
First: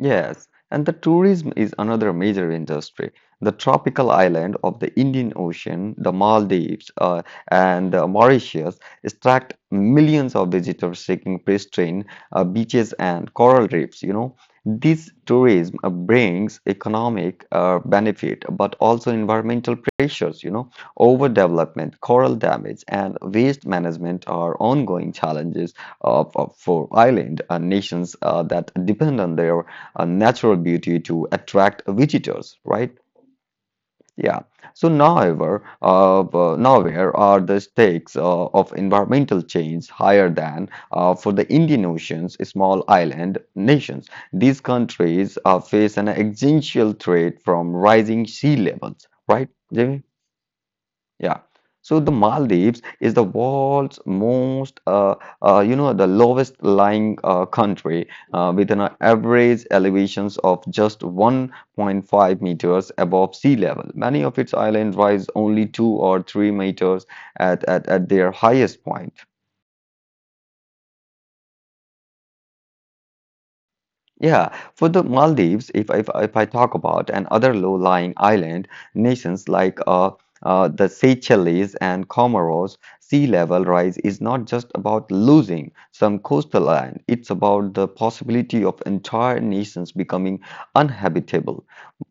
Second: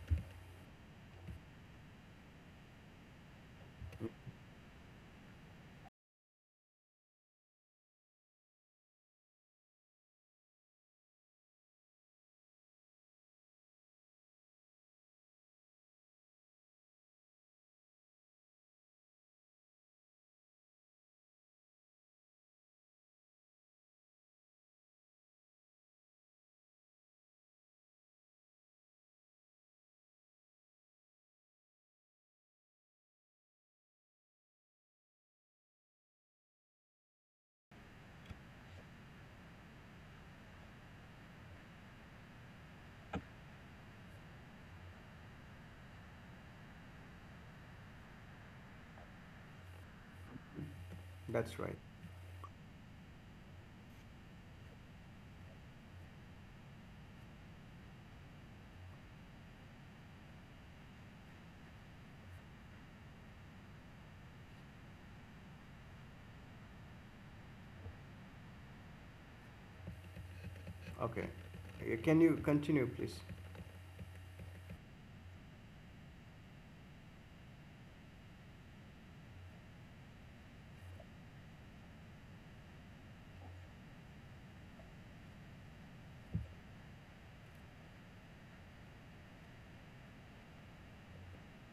Yes, and the tourism is another major industry. The tropical island of the Indian Ocean, the Maldives, and Mauritius attract millions of visitors seeking pristine beaches and coral reefs. You know, this tourism brings economic benefit, but also environmental pressures. You know, overdevelopment, coral damage, and waste management are ongoing challenges for island nations that depend on their a natural beauty to attract visitors, right? Yeah. So now, however, now where are the stakes of environmental change higher than for the Indian Ocean's small island nations? These countries face an existential threat from rising sea levels, right, Jamie? Yeah.
That's right.
So the Maldives is the world's most, you know, the lowest lying country with an average elevations of just 1.5 meters above sea level. Many of its islands rise only 2 or 3 meters at their highest point.
Okay. Can you continue, please?
Yeah, for the Maldives, if I talk about and other low-lying island nations like the Seychelles and Comoros, sea level rise is not just about losing some coastal land, it's about the possibility of entire nations becoming uninhabitable.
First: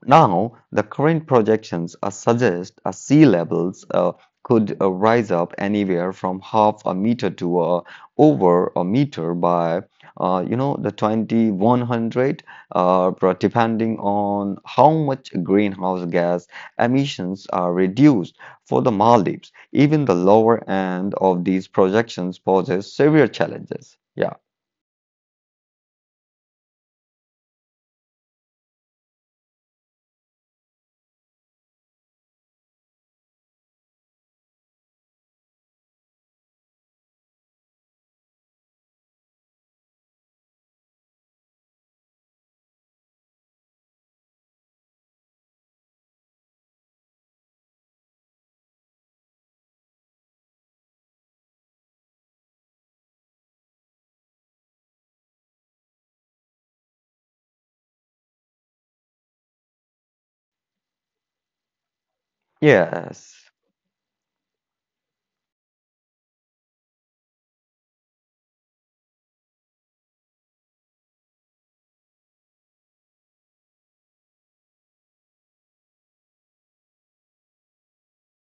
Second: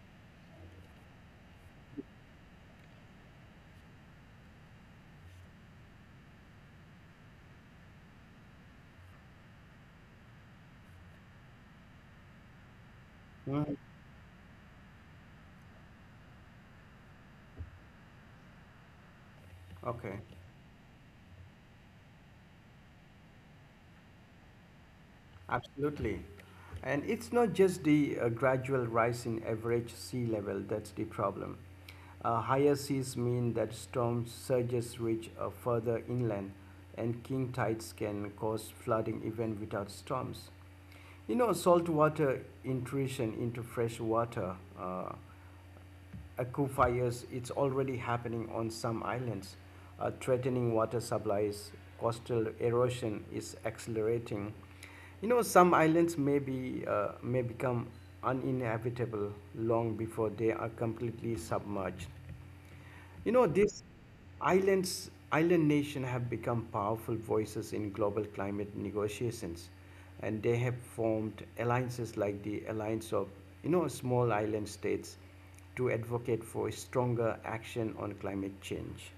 Now, the current projections suggest sea levels could rise up anywhere from half a meter to over a meter by the 2100,
Mhm.
depending on how much greenhouse gas emissions are reduced for the Maldives. Even the
Okay.
lower end of these projections poses severe challenges. Yeah.
Absolutely. And it's not just the gradual rise in average sea level that's the problem. Higher seas mean that storm surges reach further inland, and king tides can cause flooding even without storms. You know, saltwater intrusion into fresh water. Aku fires, it's already happening on some islands. Threatening water supplies, coastal erosion is accelerating. You know, some islands may become uninhabitable long before they are completely submerged. You know, these
Yes.
islands, island nations have become powerful voices in global climate negotiations, and they have formed alliances like the Alliance of, you know, Small Island States to advocate for stronger action on climate change.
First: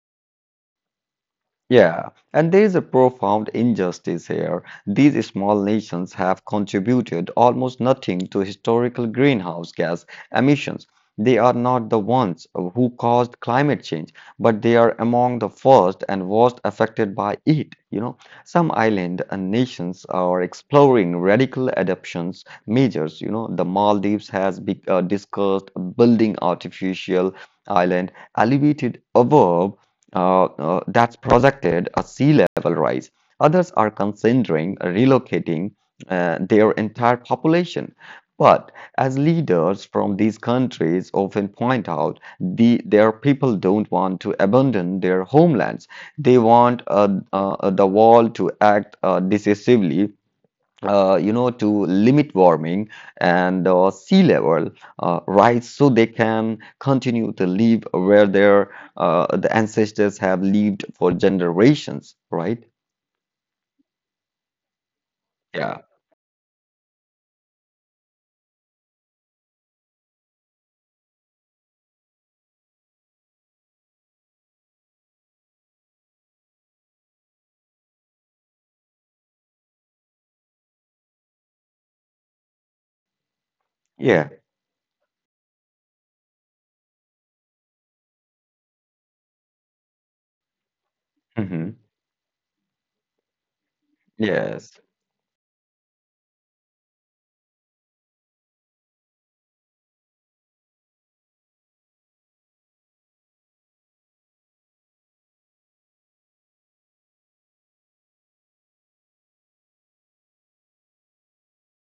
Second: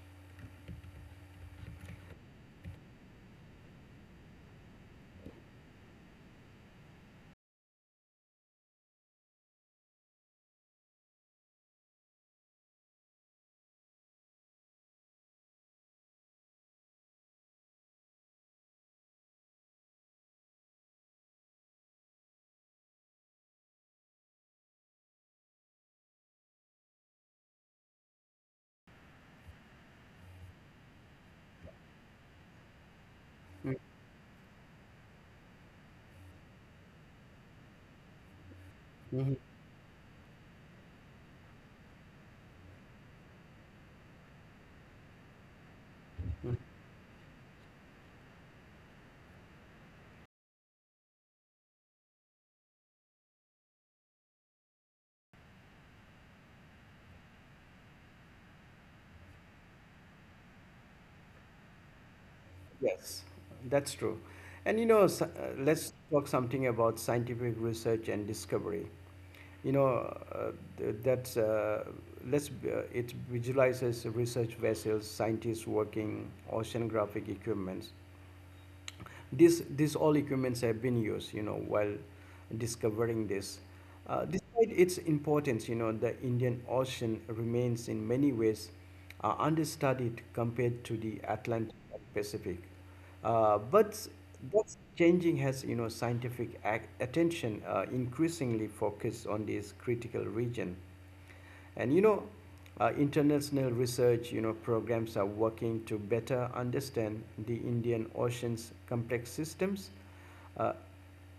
Yeah, and there is a profound injustice here. These small nations have contributed almost nothing to historical greenhouse gas emissions. They are not the ones who caused climate change, but they are among the first and worst affected by it. You know, some island and nations are exploring radical adoptions measures. You know, the Maldives has discussed building artificial island elevated above that's projected a sea level rise. Others are
Mhm.
considering relocating their entire population. But as
Mhm.
leaders from these countries often point out, the, their people don't want to abandon their homelands. They want the world to act decisively, to limit warming and sea level rise so they can continue to live where their the ancestors have lived for generations, right?
Yes, that's true. And you know,
Yeah.
let's talk something about scientific research and discovery. You know th- that's let's b- It visualizes research vessels scientists working oceanographic equipments. This all equipments have been used, you know, while discovering this.
Yeah.
Despite its importance, you know, the Indian Ocean remains in many ways understudied compared to the
Hmm.
Atlantic and Pacific. But
Yes.
that's changing has, you know, scientific attention increasingly focused on this critical region. And you know, international research, you know, programs are working to better understand the Indian Ocean's complex systems, uh,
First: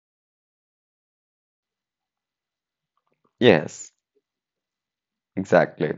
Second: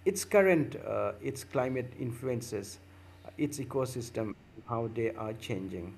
its current, its climate influences, its
Yes.
ecosystem, how they are changing.
Exactly.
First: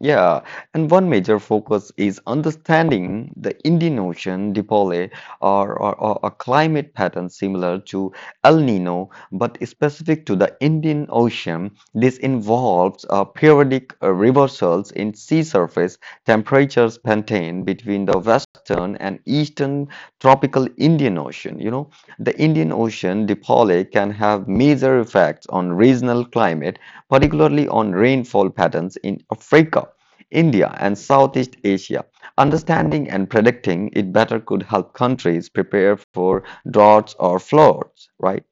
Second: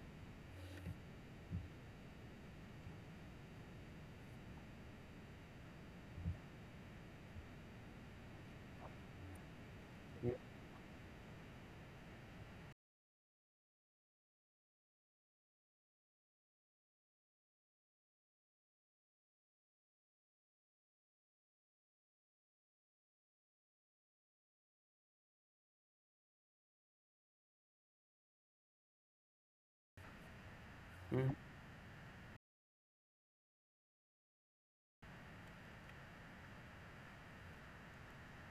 Yeah, and one major focus is understanding the Indian Ocean dipole or a climate pattern similar to El Nino, but specific to the Indian Ocean. This involves periodic reversals in sea surface temperatures maintained between the western and eastern tropical Indian Ocean. You know, the Indian Ocean dipole can have major effects on regional climate, particularly on rainfall patterns in Africa, India, and
Mhm.
Southeast Asia. Understanding and predicting it better could help countries prepare for droughts or floods, right?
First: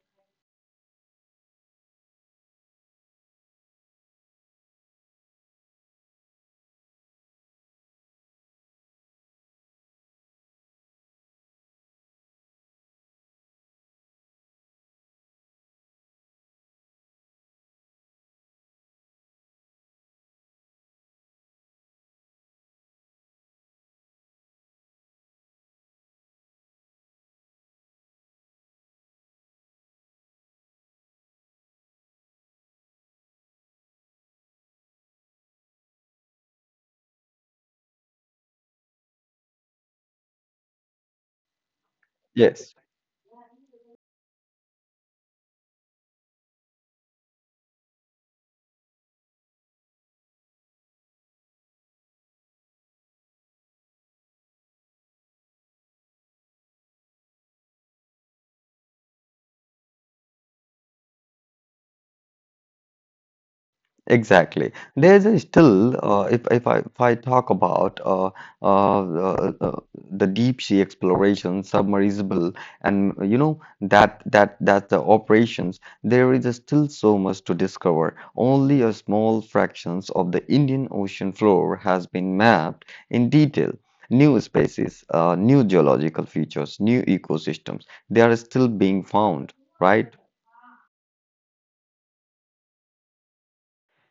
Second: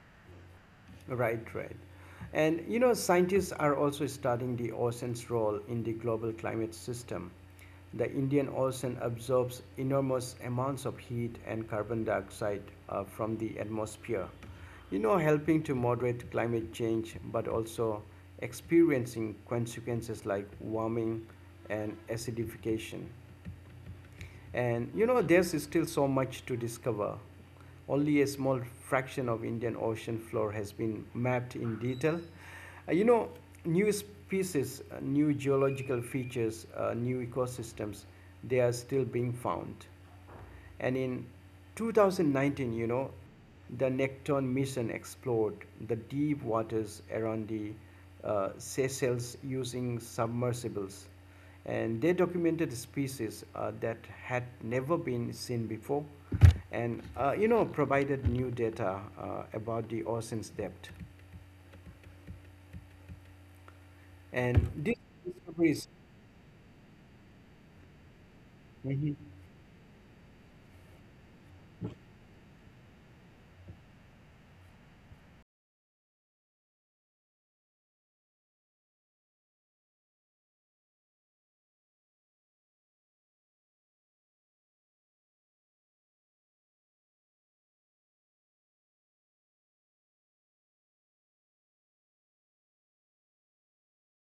Right, right. And you know, scientists are also studying the ocean's role in the global climate system. The Indian Ocean absorbs enormous amounts of heat and carbon dioxide from the atmosphere, you know, helping to moderate climate change but also experiencing consequences like warming and acidification. And you know, there's still so much to discover. Only a small fraction of Indian ocean floor has been mapped in detail. You know, new species, new geological features, new ecosystems, they are still being found. And in 2019, you
Yes.
know, the Necton mission explored the deep waters around the Seychelles using submersibles. And they documented species that had never been seen before and, you know, provided new data about the ocean's depth. And
Exactly.
these
There's a
discoveries.
still, if I talk about uh,
Mhm.
uh, uh, the deep sea exploration, submersible, and you know that the operations, there is still so much to discover. Only a small fractions of the Indian Ocean floor has been mapped in detail. New species, new geological features, new ecosystems, they are still being found, right?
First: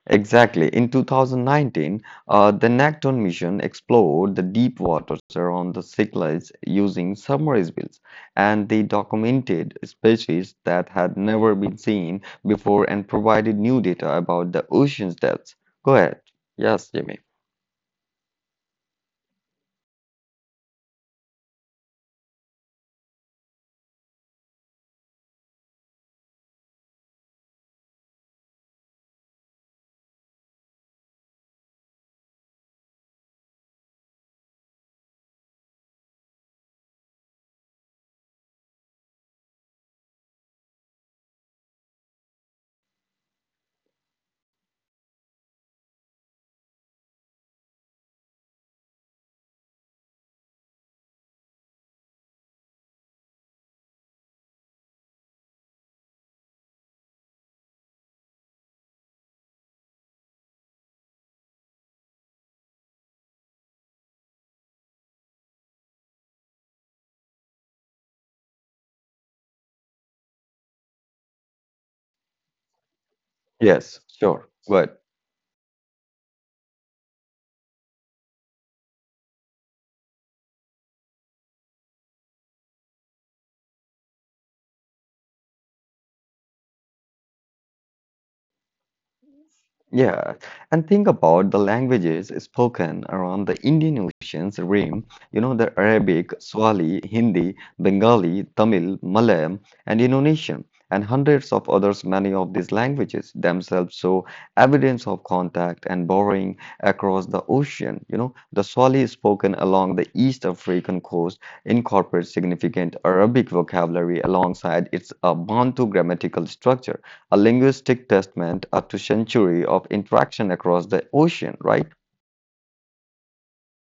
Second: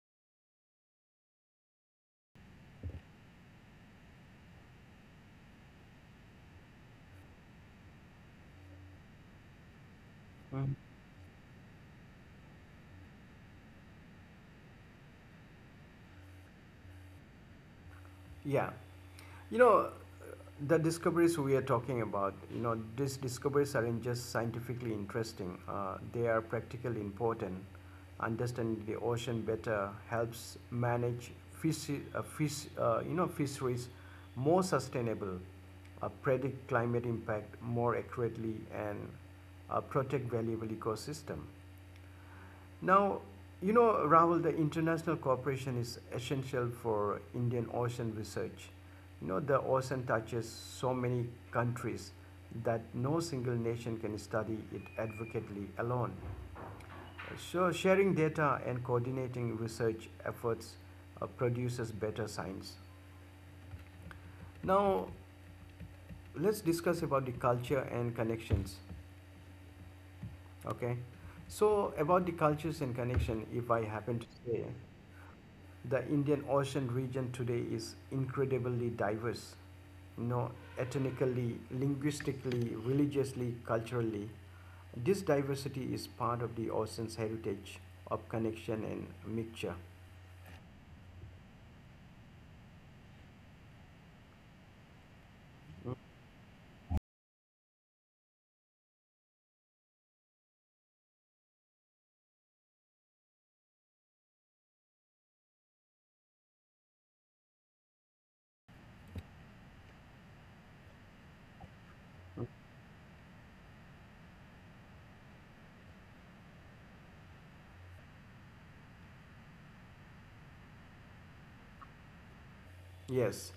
Exactly. In 2019, the Nekton mission explored the deep waters around the Cyclades using submersibles, and they documented species
Mhm.
that had never been seen before and provided new data about the ocean's depths. Go ahead. Yes, Jimmy.
Yeah. You know, the discoveries we are talking about, you know, these discoveries aren't just scientifically interesting, they are practically important. Understanding the ocean better helps manage you know, fisheries more sustainable, predict climate impact more accurately, and protect valuable ecosystem. Now, you know, Rahul, the international cooperation is essential for Indian Ocean research. You know, the ocean touches so many countries that no single nation can study it adequately alone. So, sharing data and coordinating research efforts produces better science. Now, let's discuss about the culture and connections. Okay, so about the cultures and connection,
Yes,
if I
sure.
happen to
Good.
say. The Indian Ocean region today is incredibly diverse, you know, ethnically, linguistically, religiously, culturally. This diversity is part of the ocean's heritage of connection and mixture.
Yeah, and think about the languages spoken around the Indian Ocean's rim. You know, the Arabic, Swahili, Hindi, Bengali, Tamil, Malayalam, and Indonesian, and hundreds of others. Many of these languages themselves show evidence of contact and borrowing across the ocean. You know, the Swahili spoken along the East African coast incorporates significant Arabic vocabulary alongside its Bantu grammatical structure, a linguistic testament to century of interaction across the ocean, right?
Yes,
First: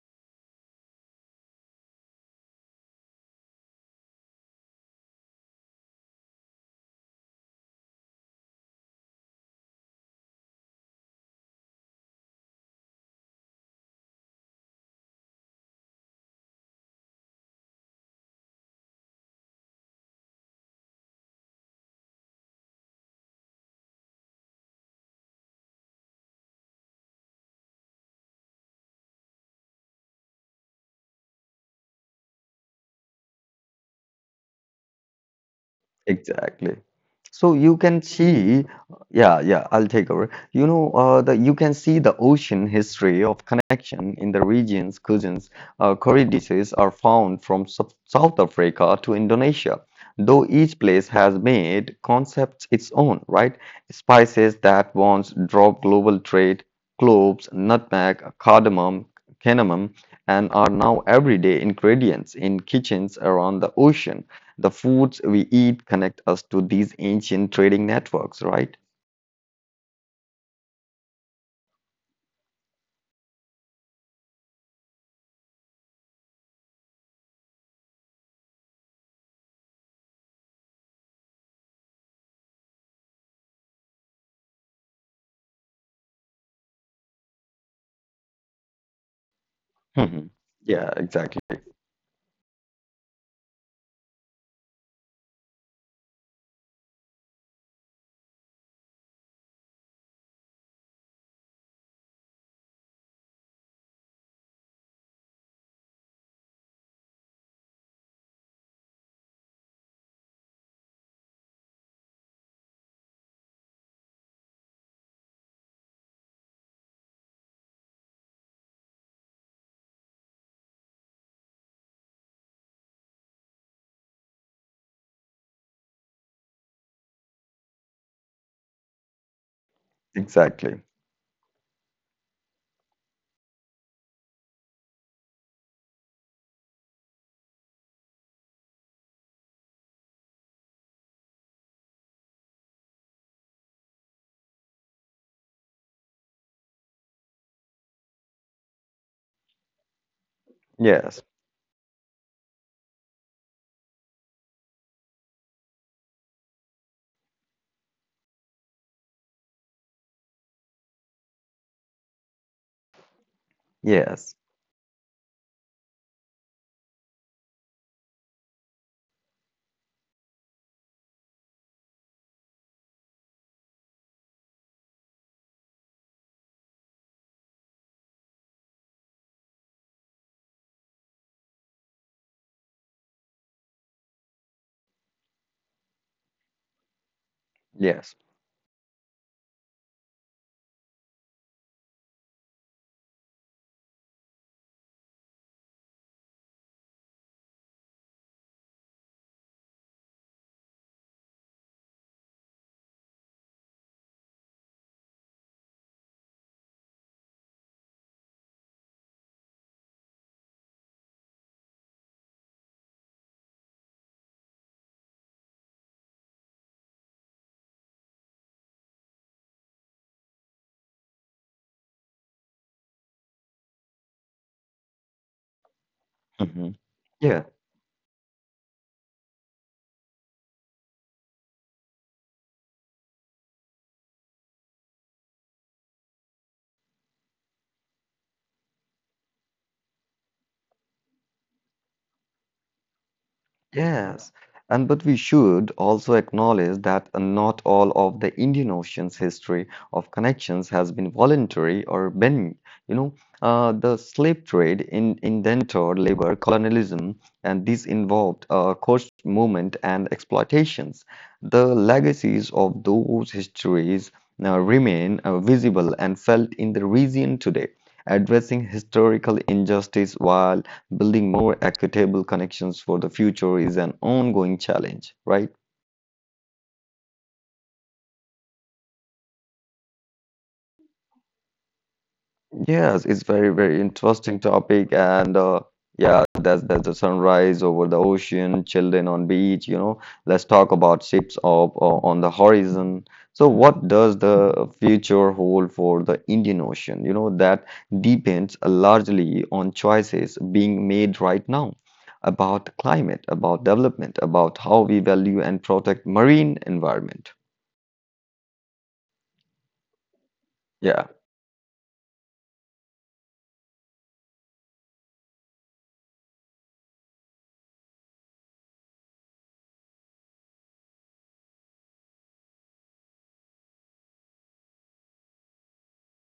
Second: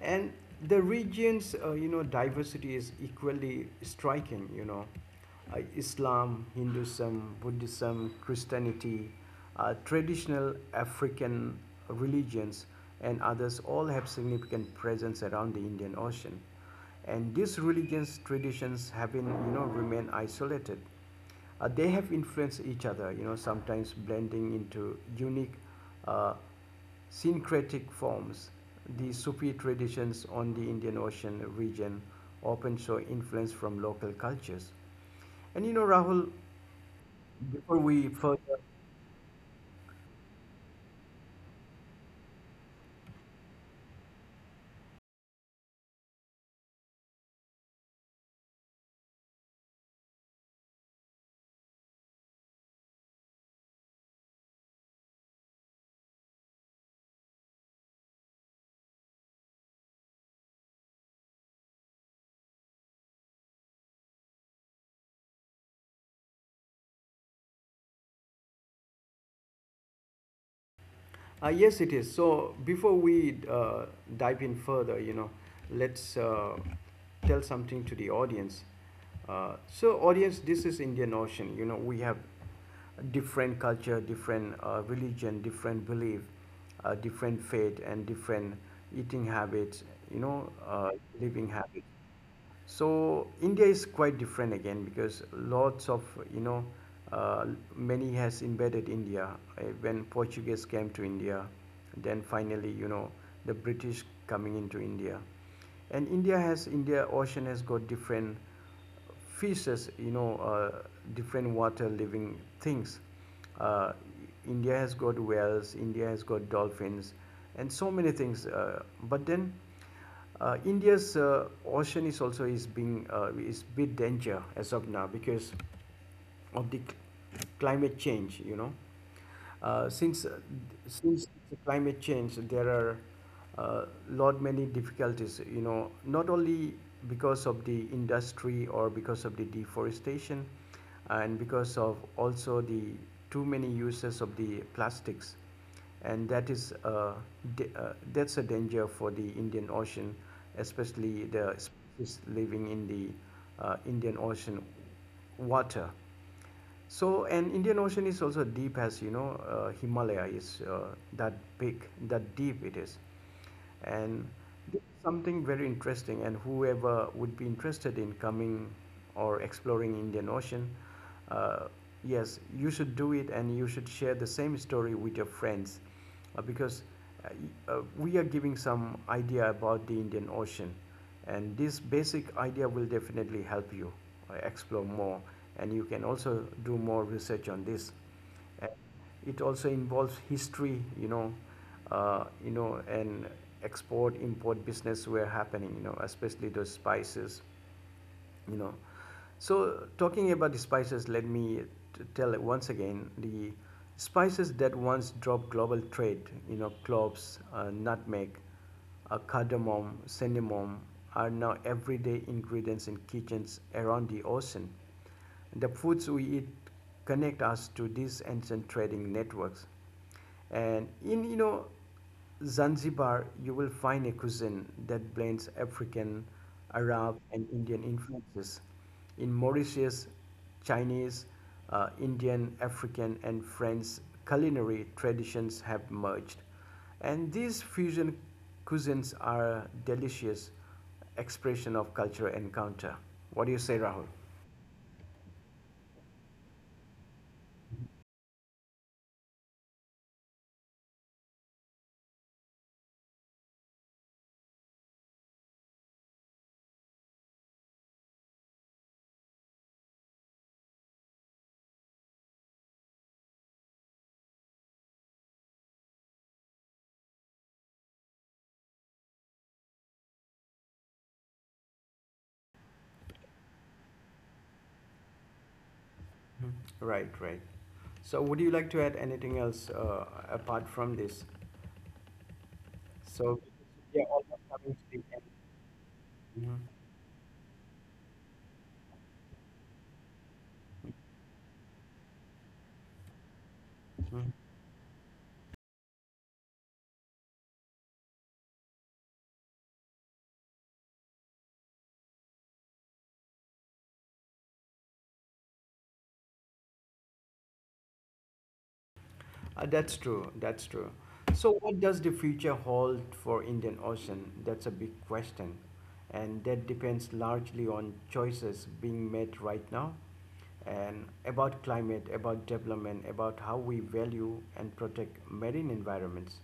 and the region's, you know, diversity is equally striking. You know, Islam, Hinduism, Buddhism, Christianity, traditional African religions, and others all have significant presence around the Indian Ocean, and these religions traditions have been, you know, remain isolated, they have influenced each other, you know, sometimes blending into unique uh, syncretic forms. The sufi traditions on the indian ocean region often show influence from local cultures. And you know, Rahul,
Exactly. So you
before
can
we further,
see, yeah, yeah, I'll take over. You know, you can see the ocean history of connection in the regions cousins, curry dishes are found from South Africa to Indonesia, though each place has made concepts its own, right? Spices that once drove global trade, cloves, nutmeg, cardamom, cinnamon, and are now everyday ingredients in kitchens around the ocean. The foods we eat connect us to these ancient trading networks, right?
Yes, it is. So before we dive in further, you know, let's tell something to the audience. So, audience, this is Indian Ocean. You know, we have different culture, different religion, different belief, different faith, and different eating habits. You know,
Mhm.
uh,
Yeah,
living
exactly.
habits. So India is quite different again because lots of you know uh, many has invaded india when portuguese came to india then finally, the british coming into india. And india ocean has got different fishes, different water living things. Uh, India has got whales, India has got dolphins, and so many things. But then, India's ocean is also is being is bit danger as of now because of the climate change. Uh, since uh, since
Exactly.
the climate change there are lot many difficulties, not only because of the industry or because of the deforestation, and because of also the too many uses of the plastics. And that that's a danger for the Indian Ocean, especially the
Yes.
species living in the Indian Ocean water. So, and Indian Ocean is also deep. As you know, Himalaya is that big, that deep it is. And
Yes.
this is something very interesting. And whoever would be interested in coming or exploring Indian Ocean, uh, yes, you should do it, and you should share the same story with your friends, because uh, we are giving some idea about the Indian Ocean, and this basic idea will definitely help you explore more, and you can also do more research on this.
Yes.
And it also involves history. And export import business were happening, you know, especially those spices, you know. So talking about the spices, let me tell it once again: the spices that once drove global trade, you know, cloves, nutmeg, cardamom, cinnamon, are now everyday ingredients in kitchens around the ocean. The foods we eat connect us to these ancient trading networks. And in, you know, Zanzibar, you will find a cuisine that blends African,
Mhm.
Arab, and
Yeah.
Indian influences. In Mauritius, Chinese, Indian, African, and French culinary traditions have merged. And these fusion cuisines are delicious expression of cultural encounter. What do you say, Rahul?
Yes, and but we should also acknowledge that not all of the Indian Ocean's history of connections has been voluntary. Or been, you know, uh, the slave trade in indentured labor, colonialism, and these involved coast movement and exploitations. The legacies of those histories remain visible and felt in the region today. Addressing historical injustice while building more equitable connections for the future is an ongoing challenge, right?
Mhm. Right, right. So would you like to add anything else apart from this?
Yes,
So
it's very,
yeah,
very
almost
interesting
coming to the
topic, and yeah,
end.
that's the sunrise over the ocean, children on beach. You know, let's talk about ships of on the horizon. So, what
Mhm.
does the future hold for the Indian Ocean? You know, that depends largely on choices being made right now about climate, about development, about how we value and protect marine environment.
That's true. That's true.
Yeah,
So, what does the future hold for Indian Ocean? That's a big question, and that depends largely on choices being made right now, and about climate, about development, about how we value and protect marine environments.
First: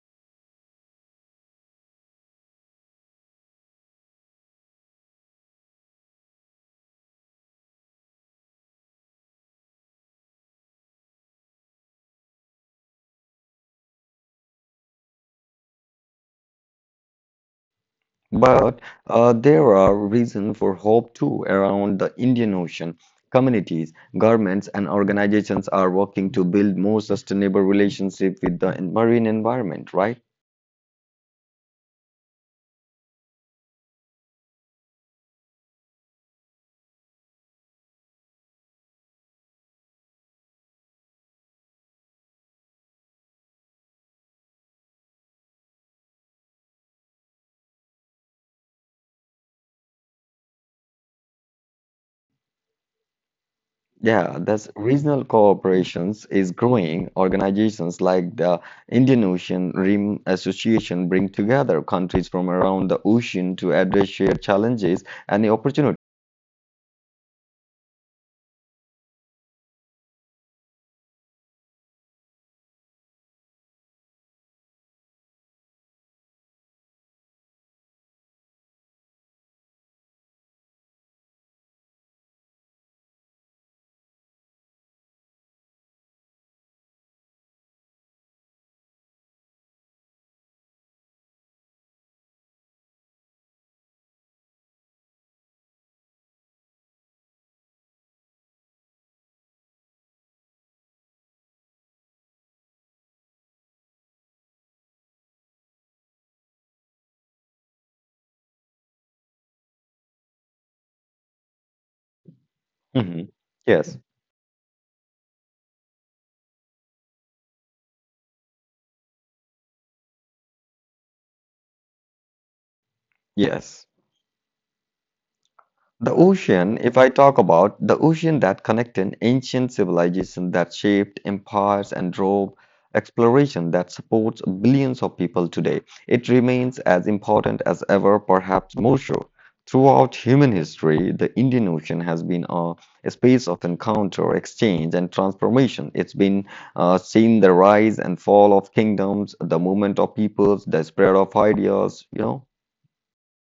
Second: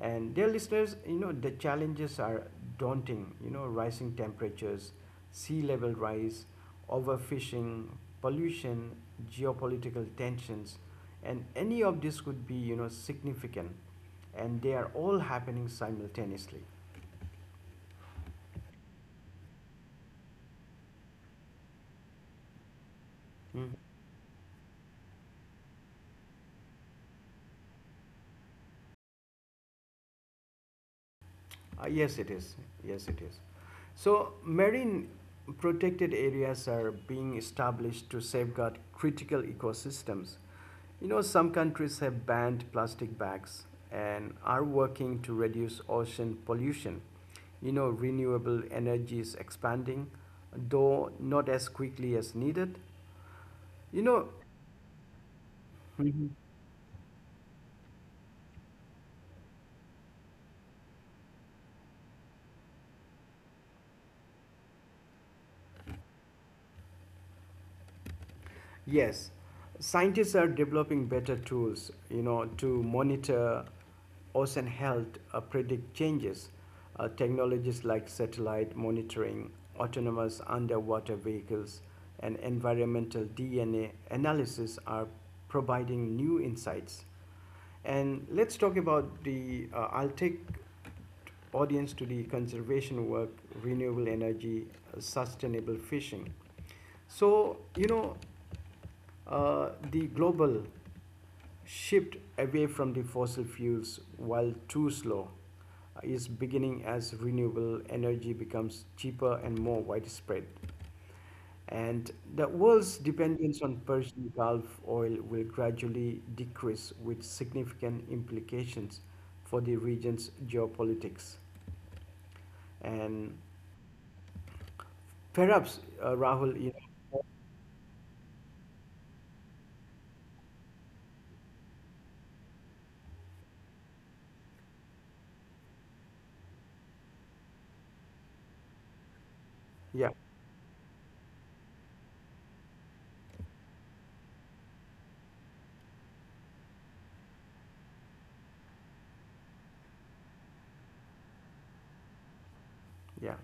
And dear listeners, you know the challenges are daunting. You know, rising temperatures, sea level rise, overfishing, pollution, geopolitical tensions, and any of this could be, you know, significant, and they are all happening simultaneously.
but there are reasons for hope too around the Indian Ocean.
Mm.
Communities, governments, and organizations are working to build more sustainable relationship with the marine environment, right?
Yes it is, yes it is. So marine protected areas are being established to safeguard critical ecosystems. You know, some countries have banned plastic bags and are working to reduce ocean pollution. You know, renewable energy is expanding, though not as quickly as needed, you know.
Yeah, that's regional cooperations
Mhm.
is growing. Organizations like the Indian Ocean Rim Association bring together countries from around the ocean to address shared challenges and the opportunity.
Yes, scientists are developing better tools, you know, to monitor ocean health, predict changes. Technologies like satellite monitoring, autonomous underwater vehicles, and environmental DNA analysis are providing new insights. And let's talk about the. I'll take audience to the conservation work, renewable energy, sustainable fishing. So, you know, the global shift away from the fossil fuels, while too slow, is beginning as renewable energy becomes cheaper and more widespread. And the world's
Mhm.
dependence on
Yes,
Persian Gulf oil will gradually decrease, with significant implications for the region's geopolitics. And
yes.
perhaps,
The
Rahul, you
ocean, if I
know,
talk about the ocean that connected ancient civilization that shaped empires and drove exploration that supports billions of people today, it remains as important as ever, perhaps more so.
yeah,
Throughout human history, the Indian Ocean has been a space of encounter, exchange, and transformation. It's been seen the rise and fall of kingdoms, the movement of peoples, the spread of ideas, you know?
yeah.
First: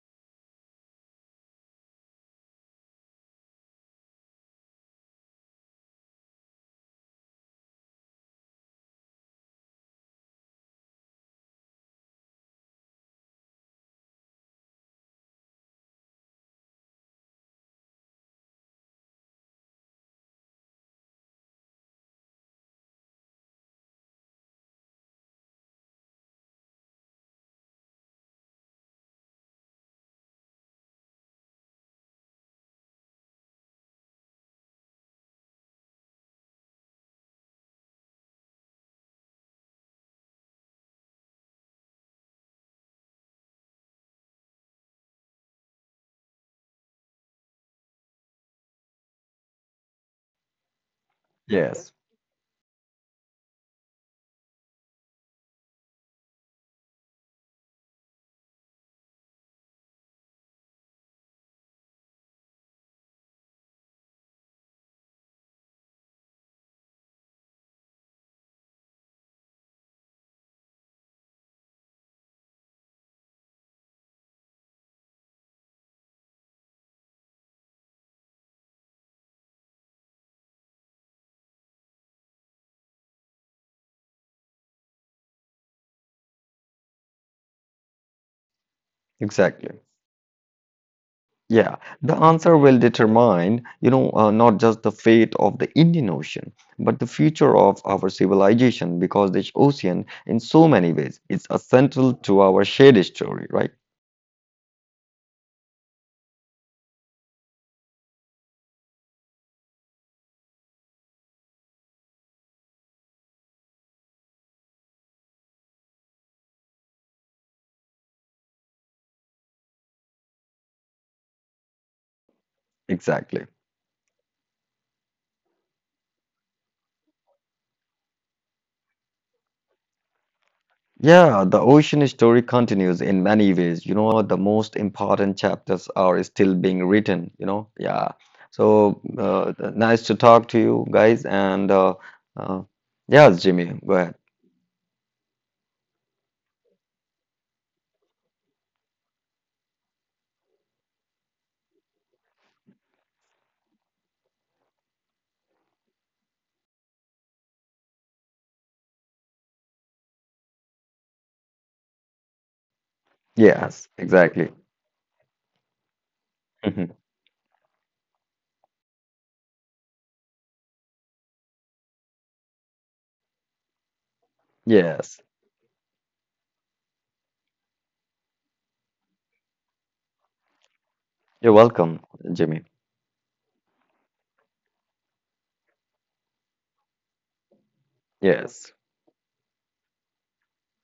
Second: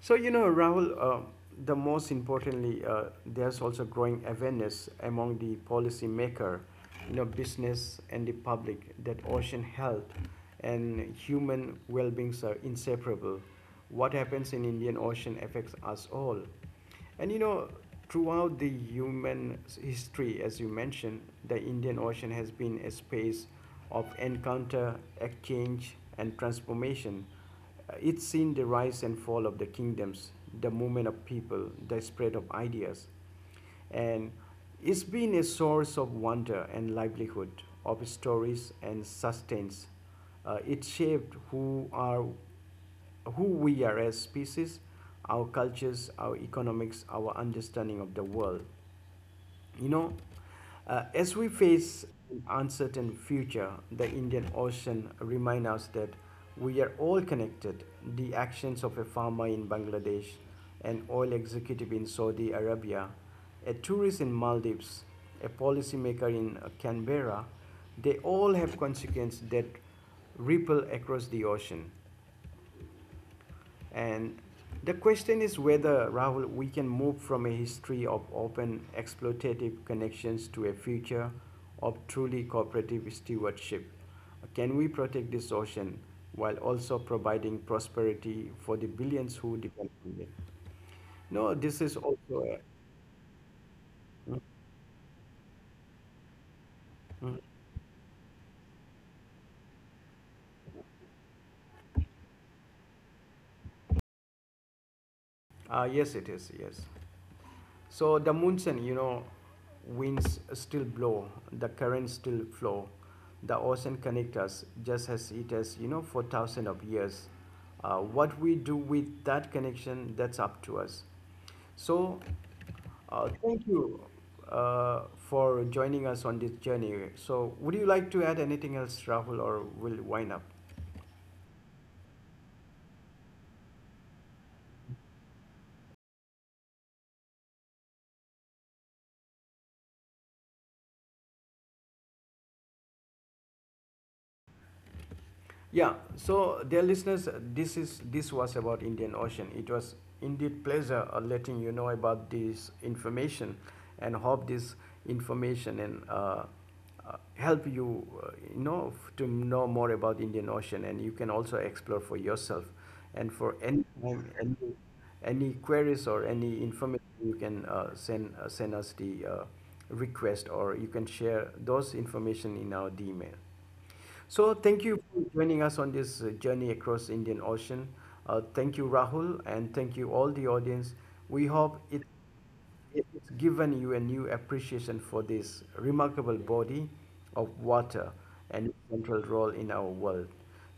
So, you know, Rahul, the most importantly, there's also growing awareness among the policymaker, you know, business and the public, that ocean health and human well-being are inseparable. What happens in Indian Ocean affects us all. And you know, throughout the human history, as you mentioned, the Indian Ocean has been a space of encounter, exchange, and transformation. It's seen the rise and fall of the kingdoms, the movement of people, the spread of ideas, and it's been a source of wonder and livelihood, of stories and sustains. It shaped who we are as species, our cultures, our economics, our understanding of the world. You know, as we
Yes,
face an uncertain future, the Indian Ocean reminds us that we are all connected. The actions of a farmer in Bangladesh, an oil executive in Saudi Arabia, a tourist in Maldives, a policymaker in Canberra, they all have consequences that ripple across the ocean. And the question is whether, Rahul, we can move from a history of open exploitative connections to a future of truly cooperative stewardship. Can we protect this ocean while also providing prosperity for the billions who
exactly.
depend on it? No,
Yeah,
this is
the answer
also,
will determine, not just the fate of the Indian Ocean, but the future of our civilization because this ocean, in so many ways, is a central to our shared story, right?
a, yes, it is, yes. So the monsoon, you know, winds still blow, the currents still flow, the ocean connects us just as it has, you know, for thousands of years. What we do with that connection, that's up to us. So,
Exactly.
thank you for joining us on this journey. So, would you like to add anything else, Rahul, or we'll wind up?
Yeah, the ocean story continues in many ways. You know, the most important chapters are still being written. Yeah. So, nice to talk to you guys. And uh, yes, Jimmy, go ahead.
Yeah, so dear listeners, this was about Indian Ocean. It was indeed pleasure letting you know about this information, and hope this information and help you, you know, to know more about Indian Ocean, and you can also explore for yourself. And for
Yes,
any time,
exactly.
any queries or any information, you can send us the request, or you can share those information in our email.
<laughs>
So thank
Yes.
you for joining us on this journey across Indian Ocean. Thank you, Rahul, and thank you all the audience.
You're
We
welcome,
hope it,
Jimmy.
it's given you a new appreciation for this remarkable body of water
Yes.
and its central role in our world.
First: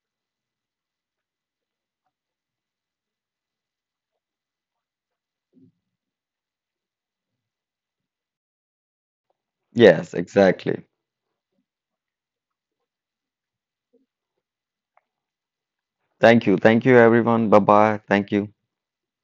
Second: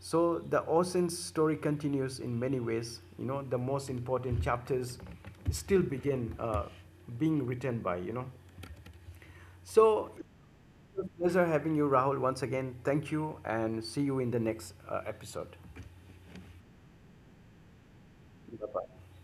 So the ocean's story continues in many ways. You know, the most important chapters still begin being written by, you know. So,
Yes,
it
exactly.
was a pleasure having you, Rahul, once again. Thank you, and see you in the next episode.
Thank you. Thank you, everyone. Bye bye. Thank you.
Bye bye.